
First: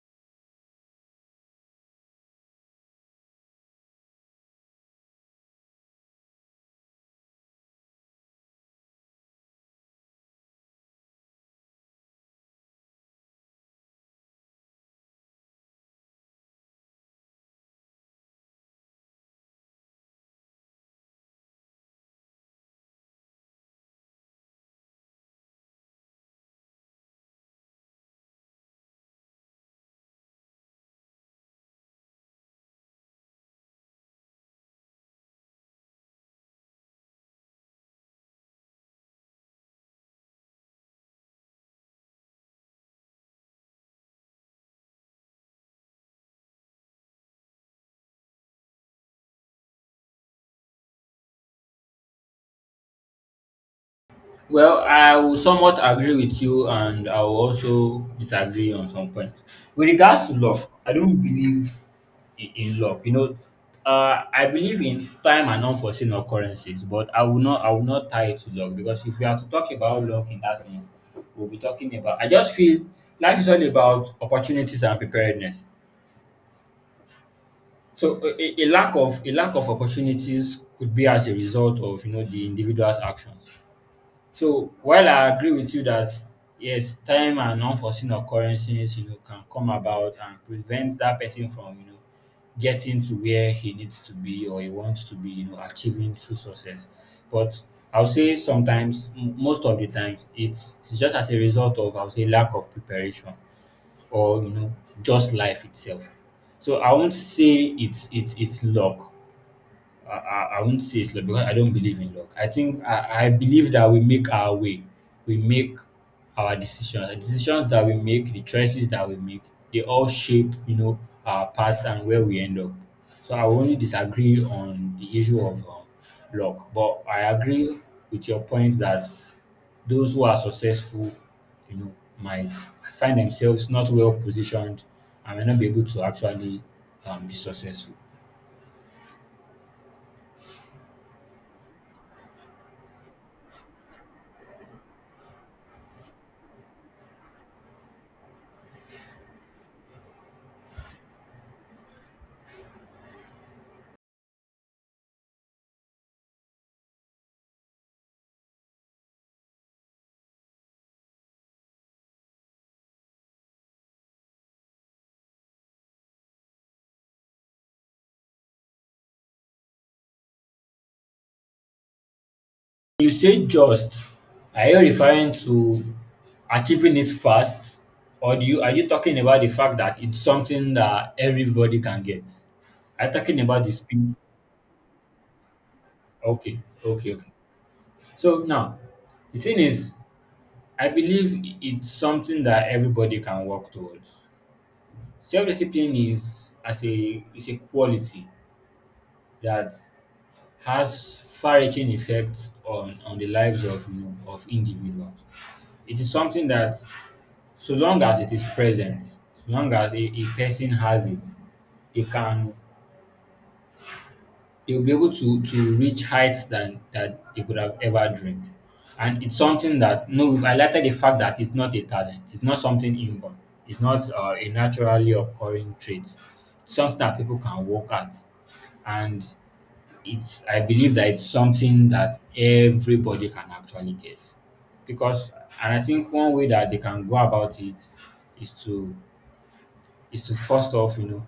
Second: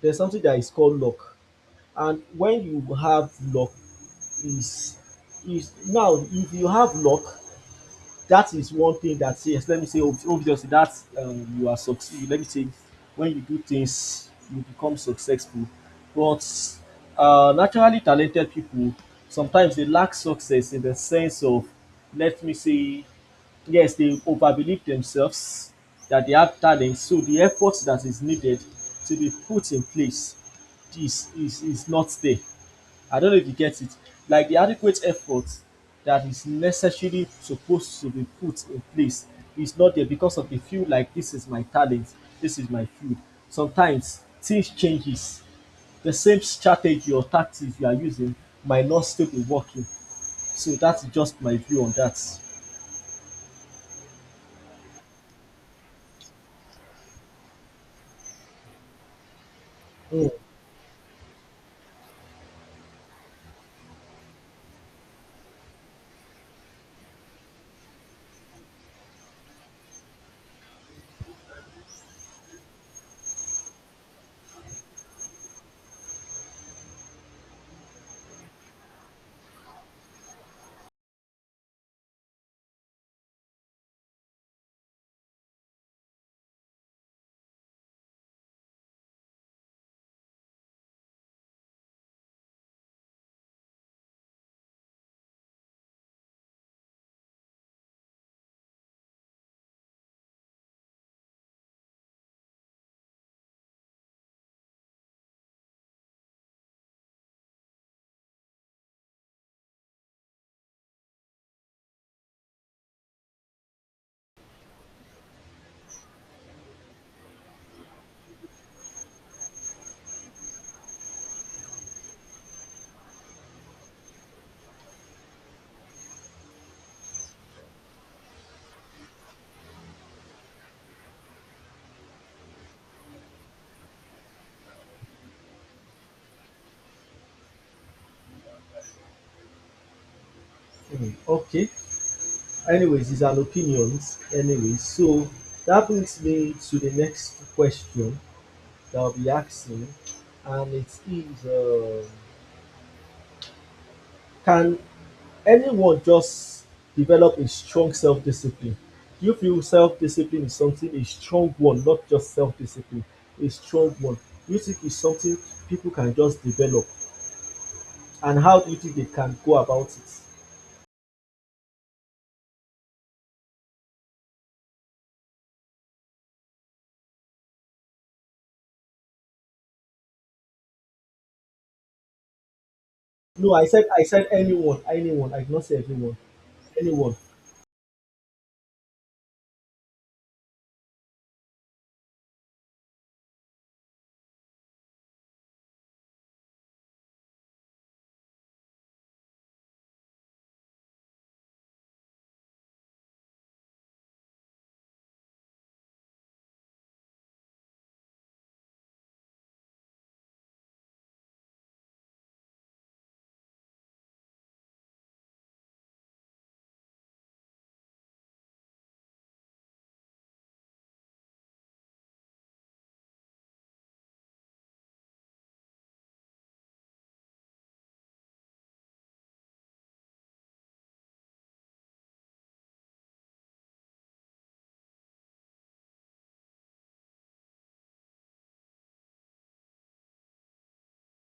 Speaker 1: There's something that is called luck. And when you have luck is is now if you have luck, that is one thing that, yes, let me say obviously that, um, you are succeed. Let me say when you do things, you become successful. But uh, naturally talented people sometimes they lack success in the sense of, let me say, yes, they overbelieve themselves, that they have talent, so the effort that is needed to be put in place is is is not there. I don't know if you get it. Like the adequate effort that is necessarily supposed to be put in place is not there, because of the feel like this is my talent, this is my field. Sometimes things changes. The same strategy or tactics you are using might not still be working. So that's just my view on that.
Speaker 2: Well, I will somewhat agree with you, and I will also disagree on some points. With regards to luck, I don't believe in, in luck. You know, uh, I believe in time and unforeseen occurrences, but I will not I will not tie it to luck, because if we are to talk about luck in that sense, we'll be talking about I just feel life is all about opportunities and preparedness. So a, a a lack of a lack of opportunities could be as a result of, you know, the individual's actions. So while I agree with you that yes, time and unforeseen occurrences, you know, can come about and prevent that person from, you know, getting to where he needs to be or he wants to be, you know, achieving true success. But I'll say sometimes, m- most of the times, it's, it's just as a result of, I'll say, lack of preparation, or, you know, just life itself. So I won't say it's, it's, it's luck. I, I, I won't say it's luck because I don't believe in luck. I think I, I believe that we make our way, we make our decisions, the decisions that we make, the choices that we make, they all shape, you know, our path and where we end up. So I will only disagree on the issue of um, luck, but I agree with your point that those who are successful, you know, might find themselves not well positioned and may not be able to actually, um, be successful.
Speaker 1: Hmm, okay, anyways, it's an opinions. Anyway, so that brings me to the next question that I'll be asking, and it is, um can anyone just develop a strong self discipline? Do you feel self discipline is something, a strong one, not just self discipline, a strong one? Do you think it's something people can just develop? And how do you think they can go about it?
Speaker 2: You say "just," are you referring to achieving it fast, or do you are you talking about the fact that it's something that everybody can get? Are you talking
Speaker 1: No, I
Speaker 2: about the
Speaker 1: said, I
Speaker 2: speed?
Speaker 1: said anyone, anyone. I did not say everyone,
Speaker 2: Okay, okay,
Speaker 1: anyone.
Speaker 2: okay. So now, the thing is, I believe it's something that everybody can work towards. Self-discipline is as a is a quality that has far-reaching effects on on the lives of, you know, of individuals. It is something that so long as it is present, so long as a, a person has it, they can they'll be able to to reach heights than that they could have ever dreamed. And it's something that no, we've highlighted the fact that it's not a talent, it's not something inborn, it's not uh, a naturally occurring trait. It's something that people can work at, and it's I believe that it's something that everybody can actually get, because and I think one way that they can go about it is to is to, first off, you know,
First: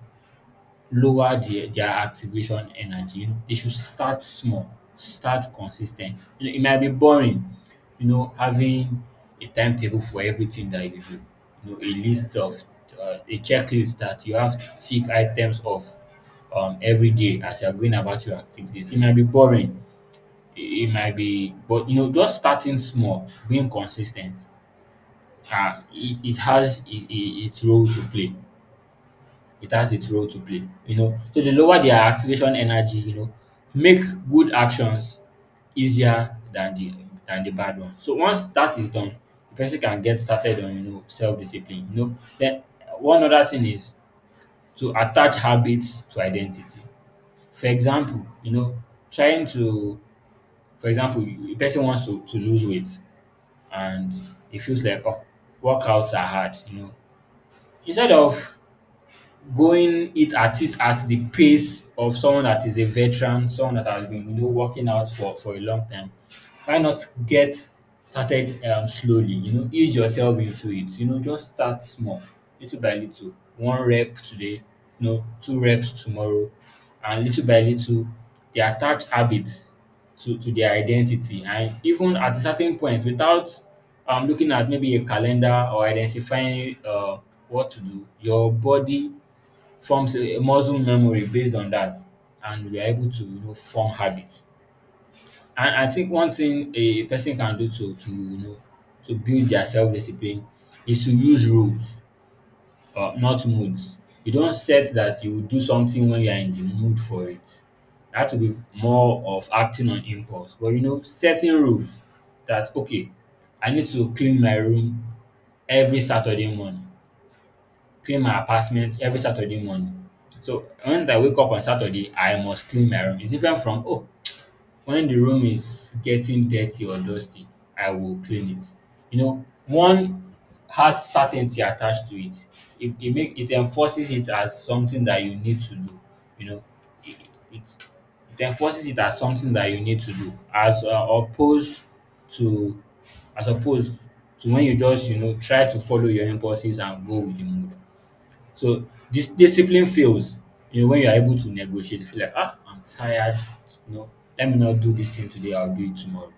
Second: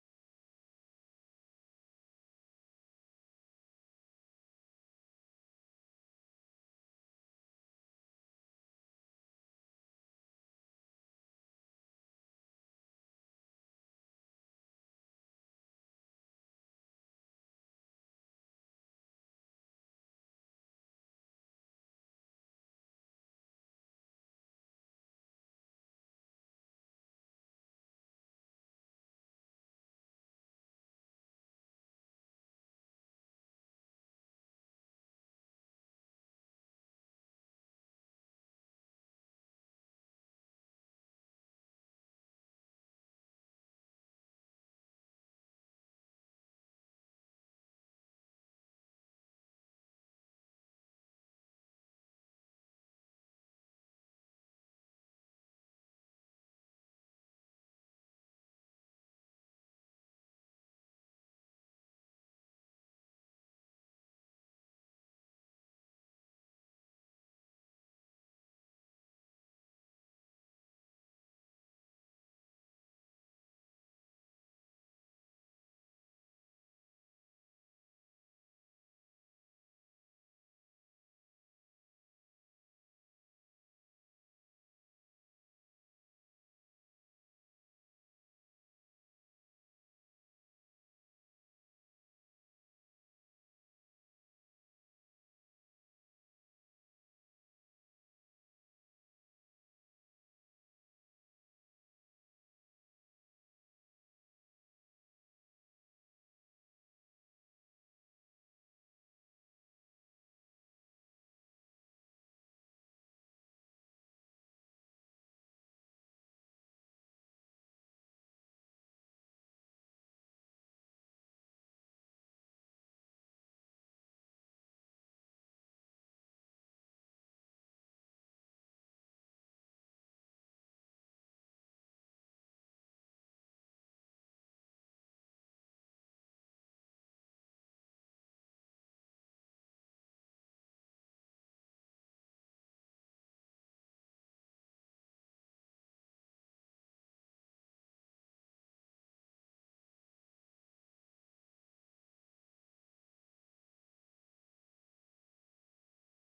Speaker 2: lower the, their activation energy. You know, they should start small, start consistent. You know, it might be boring, you know, having a timetable for everything that you do. You know, a list of, uh, a checklist that you have to tick items of, um, every day as you're going about your activities. It might be boring. It, it might be, but you know, just starting small, being consistent. Uh, it, it has I I its role to play, it has its role to play, you know. So they lower their activation energy, you know, make good actions easier than the than the bad ones. So once that is done, the person can get started on, you know, self discipline. You know, then, uh, one other thing is to attach habits to identity. For example, you know, trying to, for example, you- a person wants to to lose weight, and it feels like, oh, workouts are hard. You know, instead of going it at it at the pace of someone that is a veteran, someone that has been, you know, working out for for a long time. Why not get started, um, slowly? You know, ease yourself into it. You know, just start small, little by little. One rep today, you know, two reps tomorrow, and little by little, they attach habits to to their identity. And even at a certain point, without, um, looking at maybe a calendar or identifying, uh, what to do, your body forms a muscle memory based on that, and we are able to, you know, form habits. And I think one thing a person can do to to you know, to build their self-discipline is to use rules, uh, not moods. You don't set that you will do something when you are in the mood for it; that will be more of acting on impulse. But you know, setting rules that okay, I need to clean my room every Saturday morning, clean my apartment every Saturday morning. So when I wake up on Saturday, I must clean my room. It's different from, oh, when the room is getting dirty or dusty, I will clean it. You know, one has certainty attached to it. It, it make it enforces it as something that you need to do. You know, it, it it enforces it as something that you need to do, as, uh, opposed to as opposed to when you just, you know, try to follow your impulses and go with the mood. So dis discipline fails, you know, when you are able to negotiate. You feel like, ah, I'm tired, you know, let me not do this thing today, I'll do it tomorrow.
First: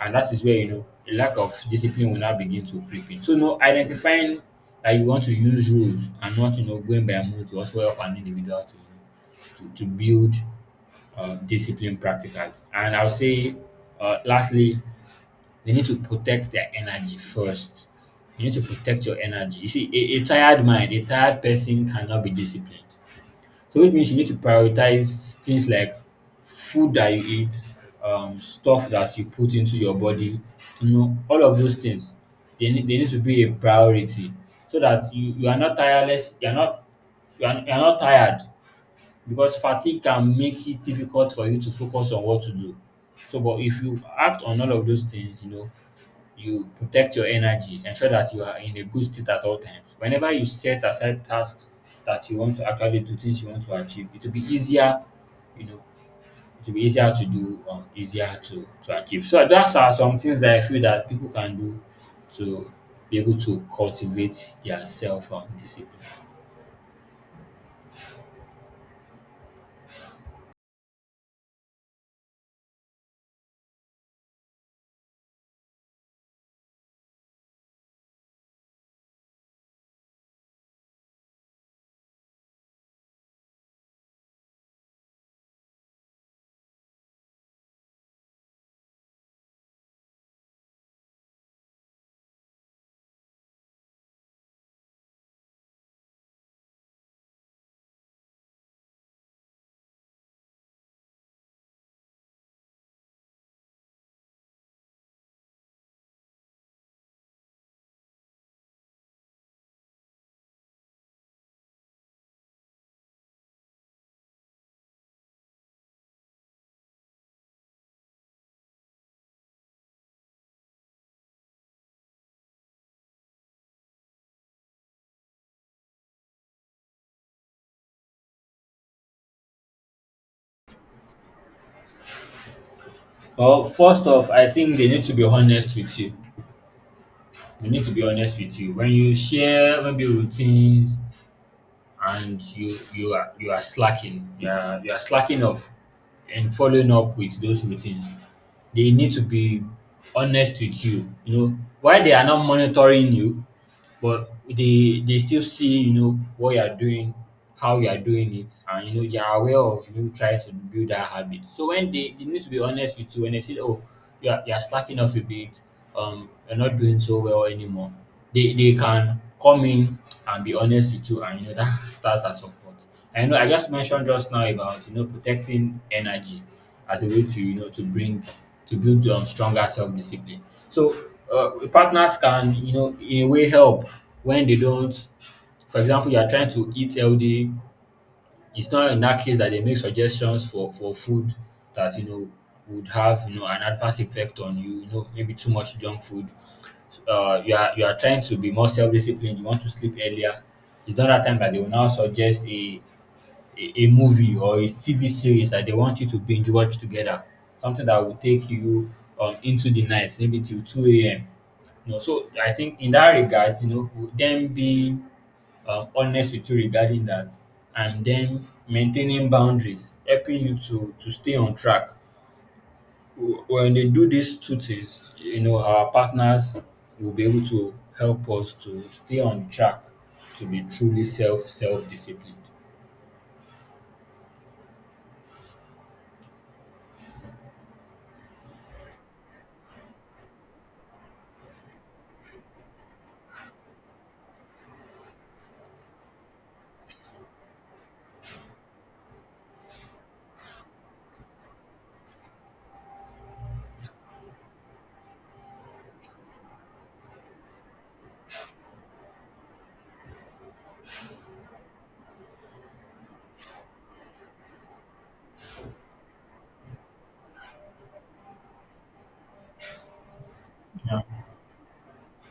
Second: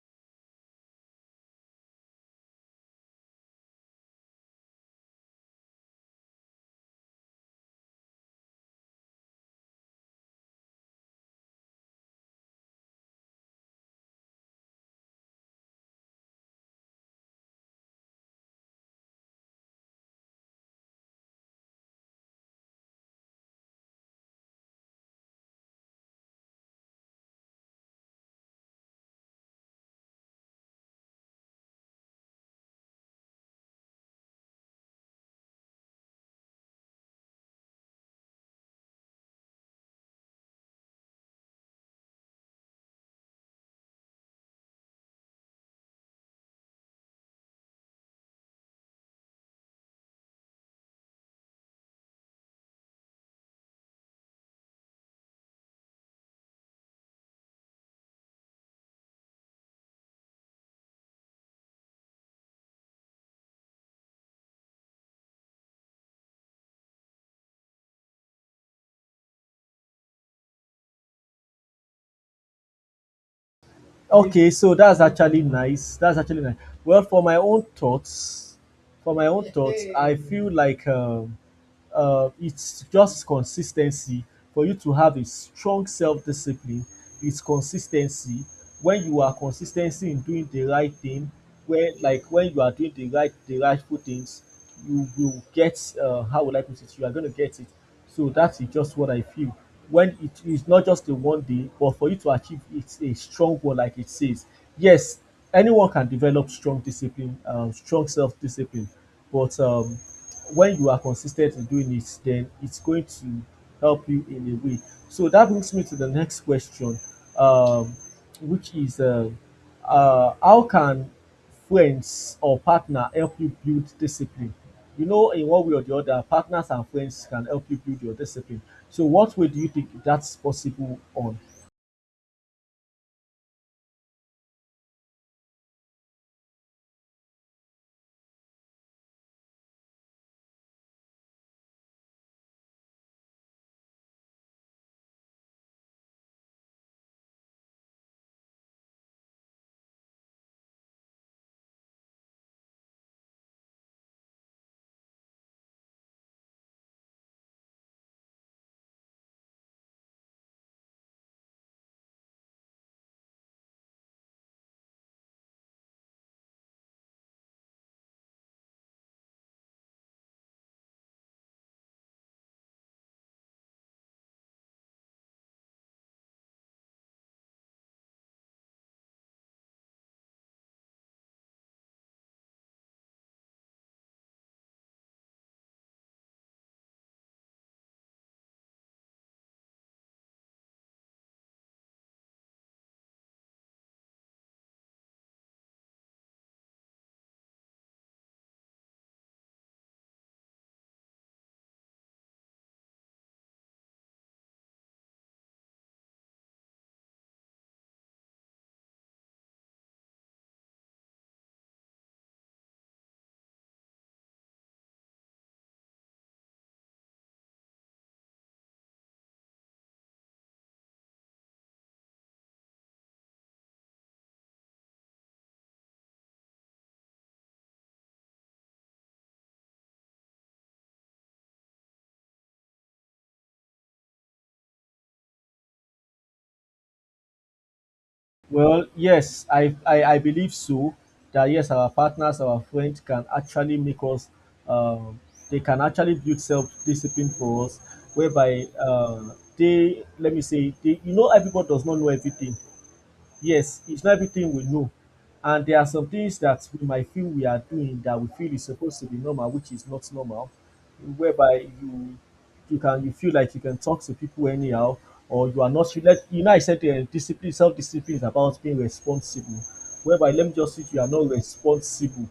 Speaker 2: And that is where, you know, a lack of discipline will now begin to creep in. So, you know, identifying that you want to use rules and not, you know, going by mood will also help an individual to, you know, to to build, uh, discipline practically. And I'll say, uh, lastly, they need to protect their energy first. You need to protect your energy. You see, a, a tired mind, a tired person cannot be disciplined. So it means you need to prioritize things like food that you eat, um, stuff that you put into your body, you know, all of those things. They need, they need to be a priority so that you, you are not tireless, you are not you are, you are not tired, because fatigue can make it difficult for you to focus on what to do. So, but if you act on all of those things, you know, you protect your energy, ensure that you are in a good state at all times. Whenever you set aside tasks that you want to actually do, things you want to achieve, it will be easier, you know, it will be easier to do, um, easier to to achieve. So that's are some things that I feel that people can do to be able to cultivate their self, um, discipline.
Speaker 1: Okay, so that's actually nice. That's actually nice. Well, for my own thoughts, for my own thoughts, I feel like, um, uh, it's just consistency for you to have a strong self-discipline. It's consistency when you are consistency in doing the right thing. When like when you are doing the right the rightful things, you will get. Uh, how would I put it? You are going to get it. So that is just what I feel. When it is not just a one day, but for you to achieve it's a strong one, like it says. Yes, anyone can develop strong discipline, um, strong self discipline, but um, when you are consistent in doing it, then it's going to help you in a way. So that brings me to the next question, um, which is, uh, uh, how can friends or partner help you build discipline? You know, in one way or the other, partners and friends can help you build your discipline. So, what way do you think that's possible on?
Speaker 2: Well, first off, I think they need to be honest with you. You need to be honest with you when you share maybe routines, and you you are you are slacking, you are, you are slacking off and following up with those routines. They need to be honest with you, you know, why they are not monitoring you, but they they still see, you know, what you are doing, how you are doing it, and you know, they are aware of you trying to build that habit. So when they, they need to be honest with you when they see, oh, you are, you are slacking off a bit, um, you're not doing so well anymore, they they can come in and be honest with you, and you know that starts as support. I know I just mentioned just now about, you know, protecting energy as a way to, you know, to bring to build, um, stronger self discipline. So, uh, partners can, you know, in a way help when they don't. For example, you are trying to eat healthy. It's not in that case that they make suggestions for for food that, you know, would have, you know, an adverse effect on you. You know, maybe too much junk food. So, uh, you are you are trying to be more self disciplined. You want to sleep earlier. It's not that time that they will now suggest a a, a movie or a T V series that they want you to binge watch together, something that will take you, um, into the night, maybe till two a m. You know, so I think in that regard, you know, them being, um, honest with you regarding that and then maintaining boundaries, helping you to to stay on track. W- When they do these two things, you know, our partners will be able to help us to stay on track, to be truly self self disciplined.
Speaker 1: Well, yes, I, I, I believe so. That, yes, our partners, our friends can actually make us, um, they can actually build self discipline for us, whereby, uh, they, let me say, they, you know, everybody does not know everything. Yes, it's not everything we know, and there are some things that we might feel we are doing that we feel is supposed to be normal, which is not normal, whereby you you can, you feel like you can talk to people anyhow, or you are not, you, let, you know, I said um discipline self-discipline is about being responsible, whereby let me just say you are not responsible.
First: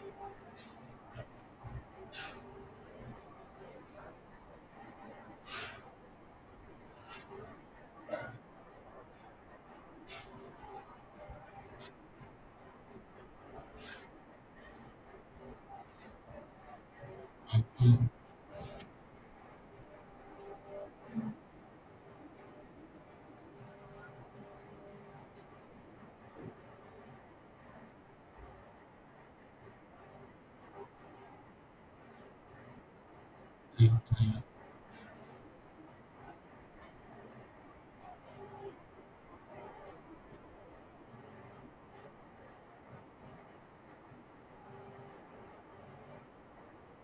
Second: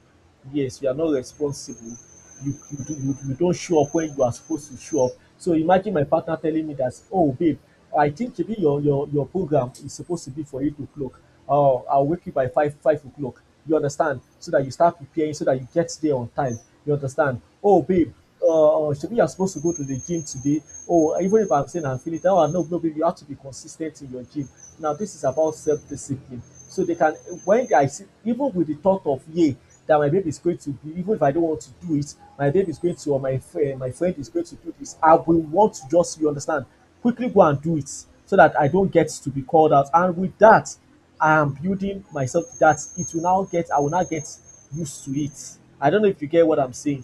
Speaker 1: Yes, you are not responsible. You you do you, you don't show up when you are supposed to show up. So imagine my partner telling me that, oh, babe, I think, Shebi, your your your program is supposed to be for eight o'clock. Oh, I'll wake you by five five o'clock. You understand? So that you start preparing, so that you get there on time. You understand? Oh, babe, uh, Shebi, you're supposed to go to the gym today. Oh, even if I'm saying I'm feeling down, oh, no, no, babe, you have to be consistent in your gym. Now, this is about self discipline. So they can, when I see, even with the thought of, yeah, that my baby is going to be, even if I don't want to do it, my baby is going to, or my friend my friend is going to do this, I will want to just, you understand, quickly go and do it, so that I don't get to be called out. And with that I am building myself that, it will now get I will now get used to it. I don't know if you get what I'm saying.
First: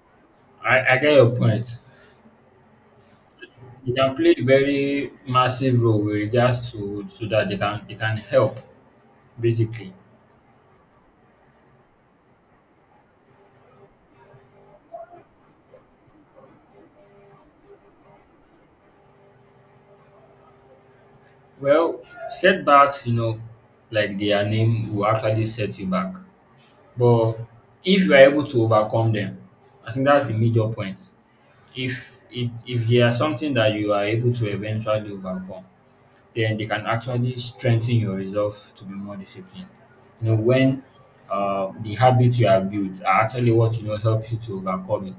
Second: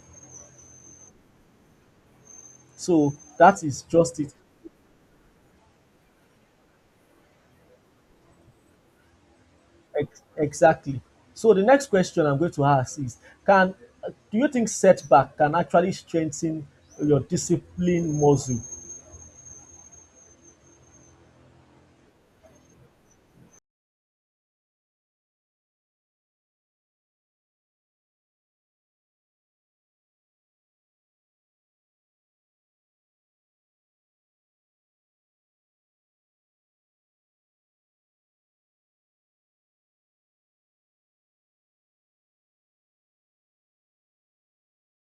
Speaker 2: I, I get your point.
Speaker 1: So that is
Speaker 2: They can
Speaker 1: just it.
Speaker 2: play a very massive role with regards to, so that they can they can help basically.
Speaker 1: Ex- exactly. So the next question I'm going to ask is: can do you think setback can actually strengthen your discipline muscle?
Speaker 2: Well, setbacks, you know, like their name will actually set you back. But if you are able to overcome them, I think that's the major point. If it if there are something that you are able to eventually overcome, then they can actually strengthen your resolve to be more disciplined. You know, when uh, the habits you have built are actually what you know helps you to overcome it,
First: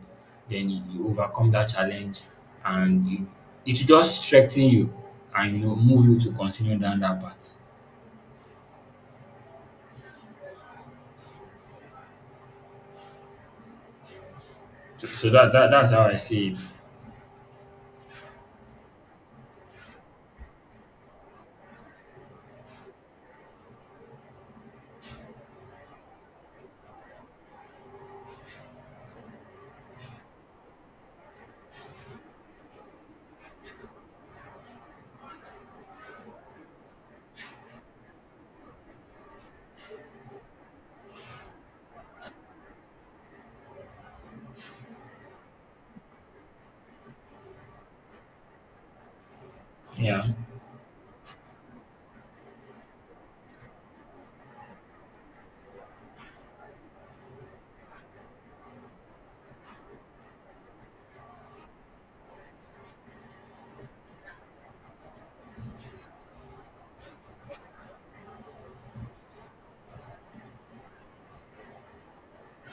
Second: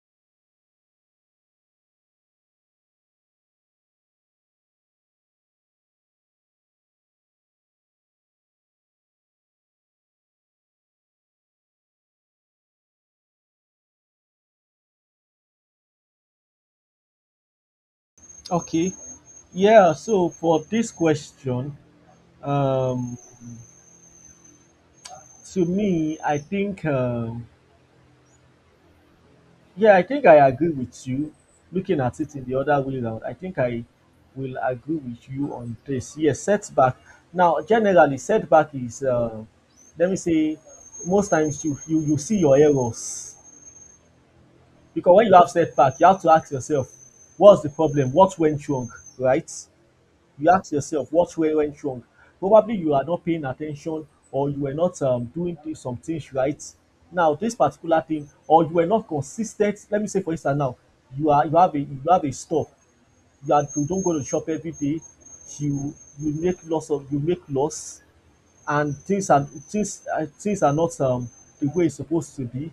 Speaker 2: then you, you overcome that challenge and you, it will just strengthen you and you know, move you to continue down that path. So, so that, that that's how I see it.
Speaker 1: Okay. Yeah, so for this question, um, to me, I think, um, yeah, I think I agree with you. Looking at it in the other way round, I think I will agree with you on this. Yes, setback. Now, generally, setback is, uh, let me say, most times you, you you see your errors, because when you have setback, you have to ask yourself, what's the problem? What went wrong, right?
Speaker 2: Yeah.
Speaker 1: You ask yourself what went went wrong. Probably you are not paying attention, or you were not, um, doing th- some things right. Now this particular thing, or you were not consistent. Let me say, for instance, now you are you have a you have a store. You are you don't go to shop every day. You you make loss of you make loss, and things are things uh, things are not, um, the way it's supposed to be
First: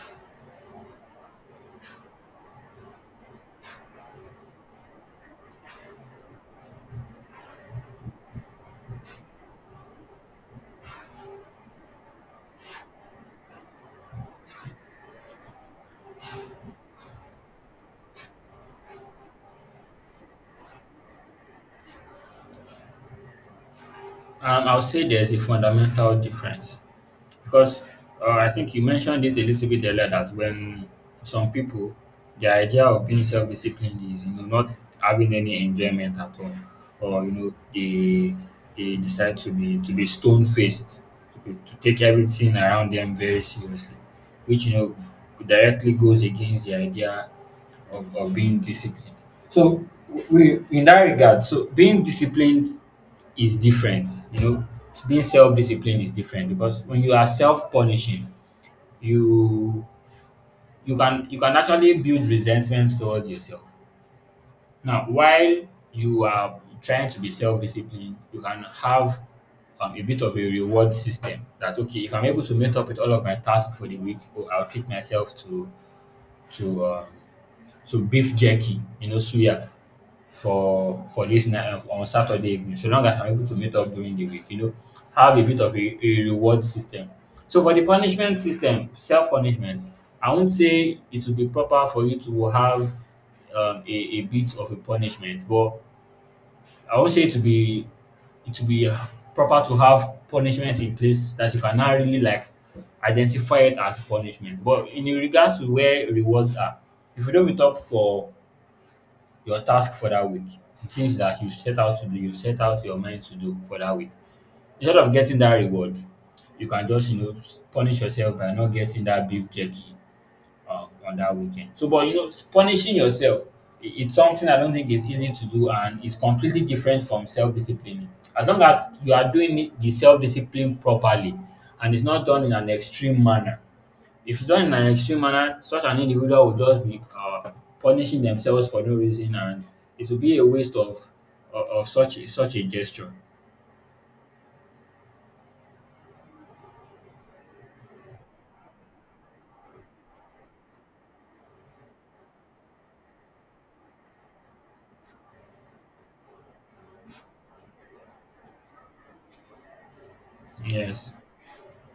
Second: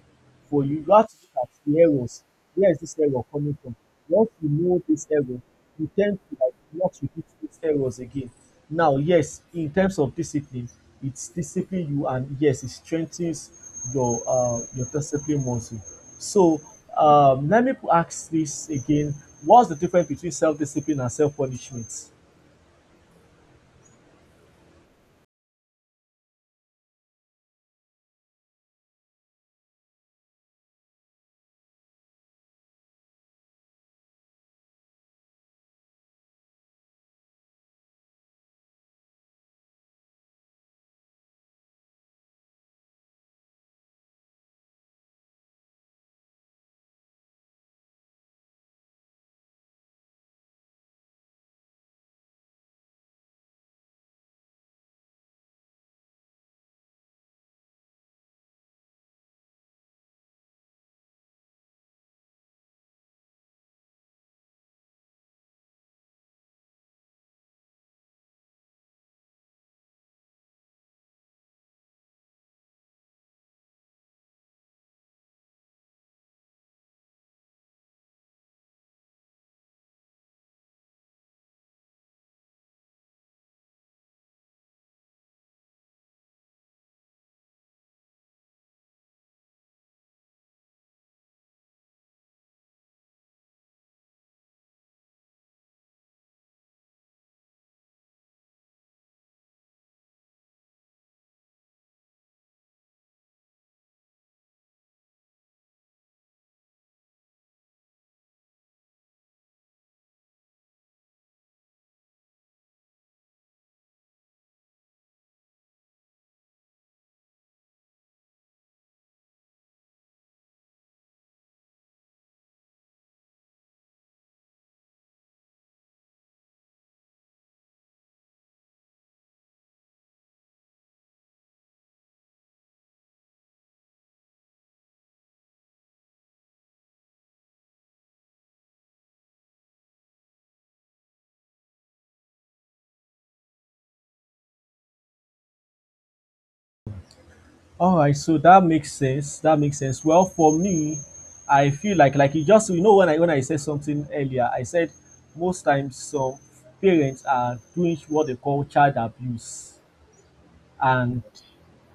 Speaker 1: for you. You have to look at the errors. Where is this error coming from? Once you know this error, you tend to like not repeat these errors again. Now, yes, in terms of discipline, it's discipline you, and yes, it strengthens your uh, your discipline muscle. So, um, let me ask this again: What's the difference between self-discipline and self-punishment?
Speaker 2: Um, I'll say there's a fundamental difference. Because uh, I think you mentioned it a little bit earlier that when some people, the idea of being self-disciplined is you know not having any enjoyment at all, or you know they they decide to be to be stone-faced, to, be, to take everything around them very seriously, which you know directly goes against the idea of, of being disciplined. So we in that regard, so being disciplined is different. You know, being self-disciplined is different because when you are self-punishing, you you can you can actually build resentment towards yourself. Now, while you are trying to be self-disciplined, you can have um, a bit of a reward system that okay, if I'm able to meet up with all of my tasks for the week, oh, I'll treat myself to to um, to beef jerky, you know, suya for for this night um, on Saturday evening. So long as I'm able to meet up during the week, you know, have a bit of a, a reward system. So for the punishment system, self punishment, I won't say it will be proper for you to have um, a, a bit of a punishment, but I won't say it to be it will be proper to have punishment in place that you cannot really like identify it as punishment. But in regards to where rewards are, if you don't meet up for your task for that week, the things that you set out to do, you set out your mind to do for that week. Instead of getting that reward, you can just you know s- punish yourself by not getting that beef jerky uh, on that weekend. So, but you know, s- punishing yourself i- it's something I don't think is easy to do, and it's completely different from self disciplining. As long as you are doing it- the self discipline properly, and it's not done in an extreme manner if done in an extreme manner, such an individual would just be uh, punishing themselves for no reason, and it would be a waste of of, of such a, such a gesture.
Speaker 1: All right, so that makes sense. That makes sense. Well, for me, I feel like like you just you know, when I when I said something earlier, I said most times some parents are doing what they call child abuse,
Speaker 2: Yes.
Speaker 1: and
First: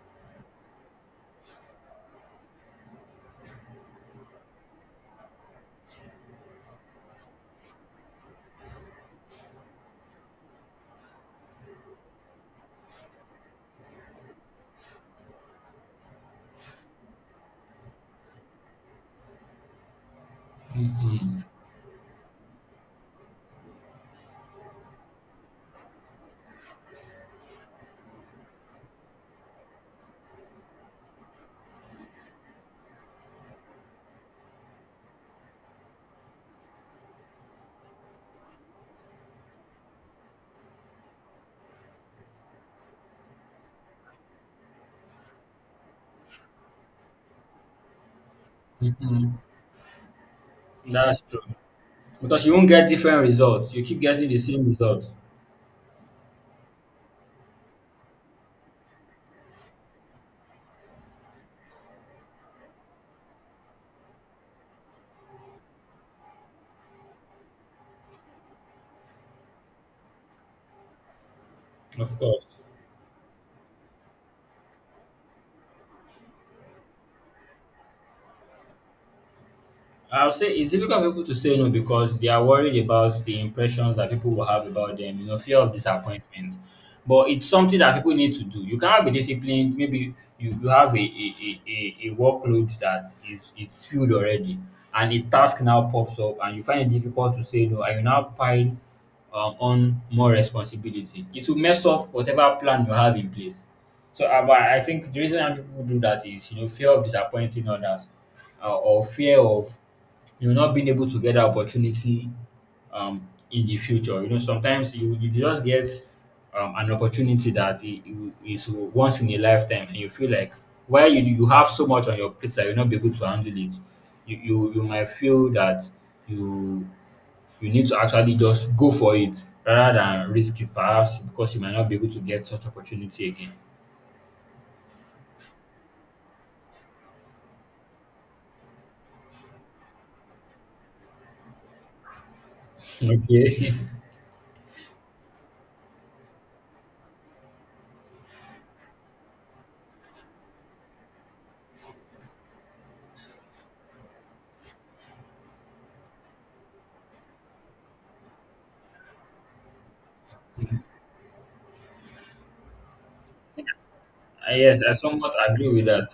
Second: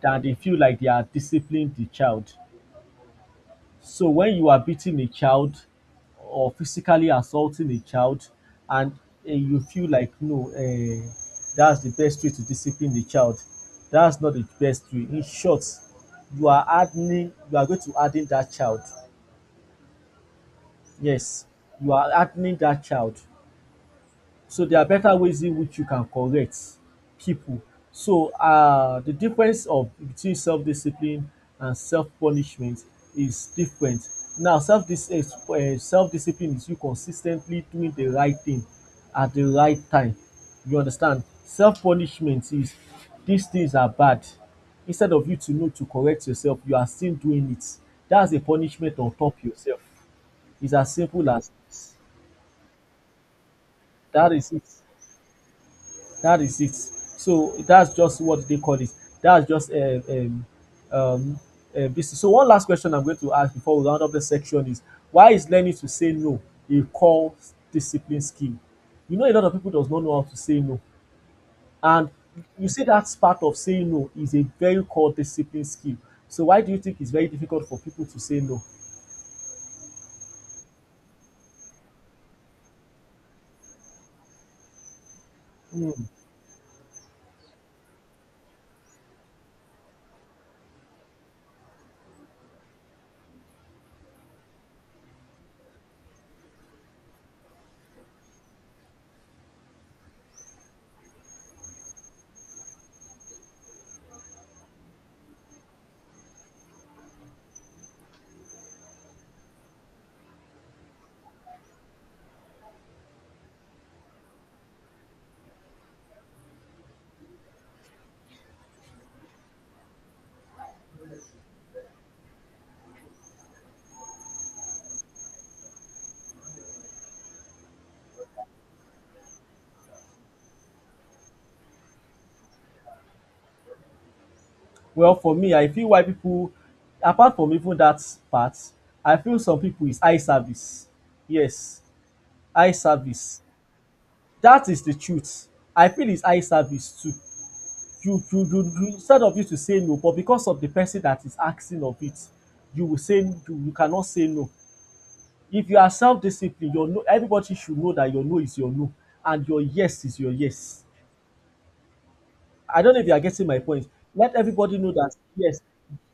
Speaker 1: that they feel like they are disciplining the child. So when you are beating a child or physically assaulting a child, and uh, you feel like, no, um that's the best way to discipline the child, that's not the best way. In short, you are hardening you are going to harden that child.
Speaker 2: Mhm.
Speaker 1: Yes, you are hardening that child. So there are better ways in which you can correct people. So, um the difference of between self-discipline and self-punishment is different. Now, self dis um self-discipline is you consistently doing the right thing at the right time, you understand. Self-punishment is, these things are bad, instead of you to know to correct yourself you are still doing it. That's a punishment on
Speaker 2: Mhm.
Speaker 1: top yourself. It's as
Speaker 2: That's
Speaker 1: simple
Speaker 2: true.
Speaker 1: as.
Speaker 2: Because you won't get different results. You keep getting
Speaker 1: Dat
Speaker 2: the
Speaker 1: is
Speaker 2: same
Speaker 1: it.
Speaker 2: results.
Speaker 1: That is it. So that's just what they call it. That's just, um, um, um, um, this. So one last question I'm going to ask before we round up the section is, why is learning to say no a core discipline skill? You know, a lot of people does not know how to say no, and
Speaker 2: Of course.
Speaker 1: you see that part of saying no is a very core discipline skill. So why do you think it's very difficult for people to say no?
Speaker 2: I'll say it's difficult for people to say no because they are worried about the impressions that people will have about them, you know, fear of
Speaker 1: Hmm.
Speaker 2: disappointment. But it's something that people need to do. You cannot be disciplined. Maybe you, you have a, a, a, a a workload that is it's filled already and a task now pops up and you find it difficult to say no and you now pile um, on more responsibility. It will mess up whatever plan you have in place. So uh, but I think the reason why people do that is, you know, fear of disappointing others uh, or fear of you not being able to get that opportunity um, in the future. You know, sometimes you, you just get um, an opportunity that i- i- is once in a lifetime, and you feel like while you, you have so much on your plate that you'll not be able to handle it, you, you, you might feel that you you need to actually just go for it rather than risk it perhaps because you might not be able to get such opportunity again.
Speaker 1: Well, for me, I feel why people, apart from even that part, I feel some people is eye service. Yes, eye service.
Speaker 2: Okay.
Speaker 1: Dat is the truth. I feel it's eye service too. You, you, you, you, instead of you to say no, but because of the person that is asking of it, you will say you, you cannot say no. If you are self-disciplined, your no, everybody should know that your no is your no and your yes is your yes. I don't know if you are getting my point. Let
Speaker 2: Ah,
Speaker 1: everybody
Speaker 2: yes,
Speaker 1: know
Speaker 2: I
Speaker 1: that,
Speaker 2: somewhat
Speaker 1: yes,
Speaker 2: agree with that.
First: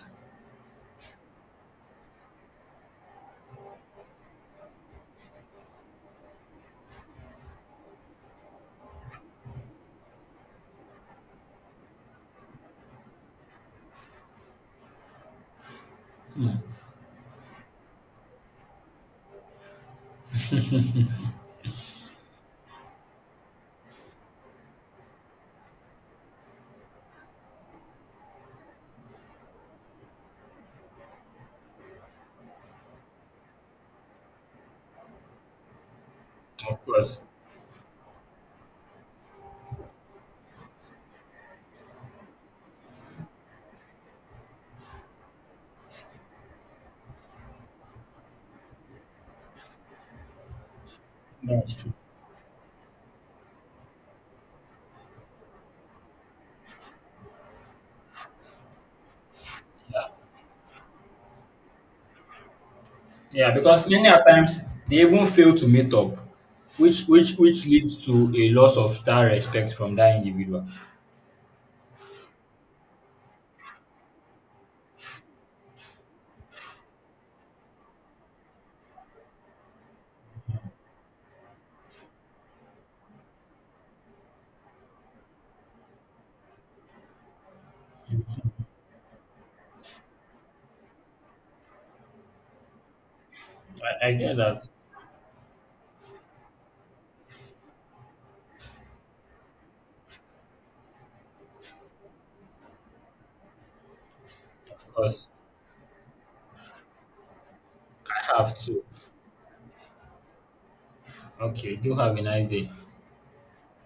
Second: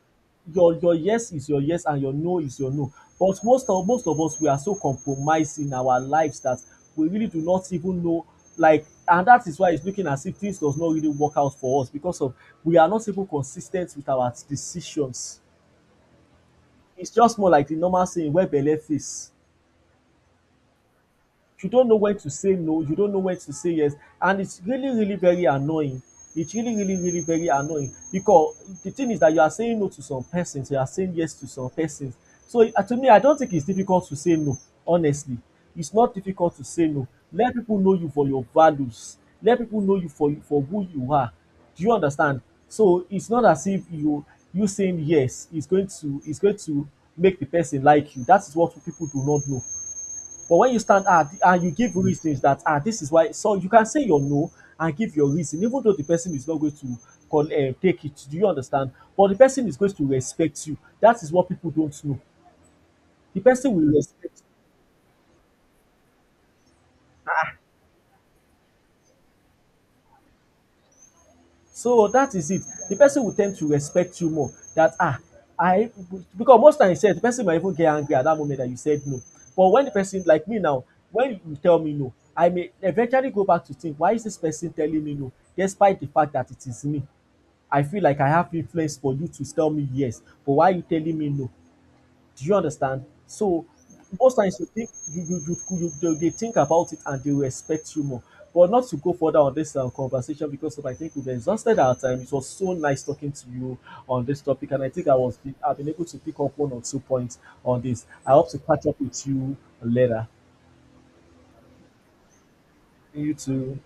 Speaker 1: your your yes is your yes, and your no is your no. But most of most of us, we are so compromised in our lives that we really do not even know, like, and that is why it's looking as if things does not really work out for us, because of, we are not even consis ten t with our decisions. It's just more like the normal saying, wey belle faes. You don't know when to say no, you don't know when to say yes, and it's really, really very annoying. It's really, really, really very annoying, because the thing is that you are saying no to some persons, you are saying yes to some persons. So, uh, to me, I don't think it's difficult to say no, honestly. It's not difficult to
Speaker 2: Of
Speaker 1: say no.
Speaker 2: course.
Speaker 1: Let people know you for your values. Let people know you for for who you are. Do you understand? So it's not as if you you saying yes is going to is going to make the person like you. That is what people do not know. But when you stand out and you
Speaker 2: That's true.
Speaker 1: give reasons that, ah, this is why, so you can say your no and give your reason, even though the person is not going to con um take it, do you understand, but the person is going to
Speaker 2: Yeah.
Speaker 1: respect you. That is what people don't know. The
Speaker 2: Yeah,
Speaker 1: person
Speaker 2: because
Speaker 1: will
Speaker 2: many a
Speaker 1: respect.
Speaker 2: times they even fail to meet up, which which which leads to a loss of that respect from that individual.
Speaker 1: So that is it. The person will tend to respect you more, that, ah, I, because most times said, the person might even get angry at that moment that you said no. But when the person, like me now, when you tell me no, I may eventually go back to think, why is this person telling me no, despite the fact that it is me? I feel like I have influence for you to tell me yes, but why are you telling me no? Do you understand? So
Speaker 2: I, I
Speaker 1: most
Speaker 2: get
Speaker 1: times you
Speaker 2: that,
Speaker 1: think, you you you, you they, they think about it, and they will respect you more. But not to go further on this, uh, conversation, because of, I think we've exhausted our time. It was so nice talking to you on this topic, and I
Speaker 2: of
Speaker 1: think I
Speaker 2: course.
Speaker 1: was I've been able to pick up one or two points on this. I
Speaker 2: I
Speaker 1: hope
Speaker 2: have
Speaker 1: to
Speaker 2: to.
Speaker 1: catch up with you later.
Speaker 2: Okay, do have a nice day.
Speaker 1: You too.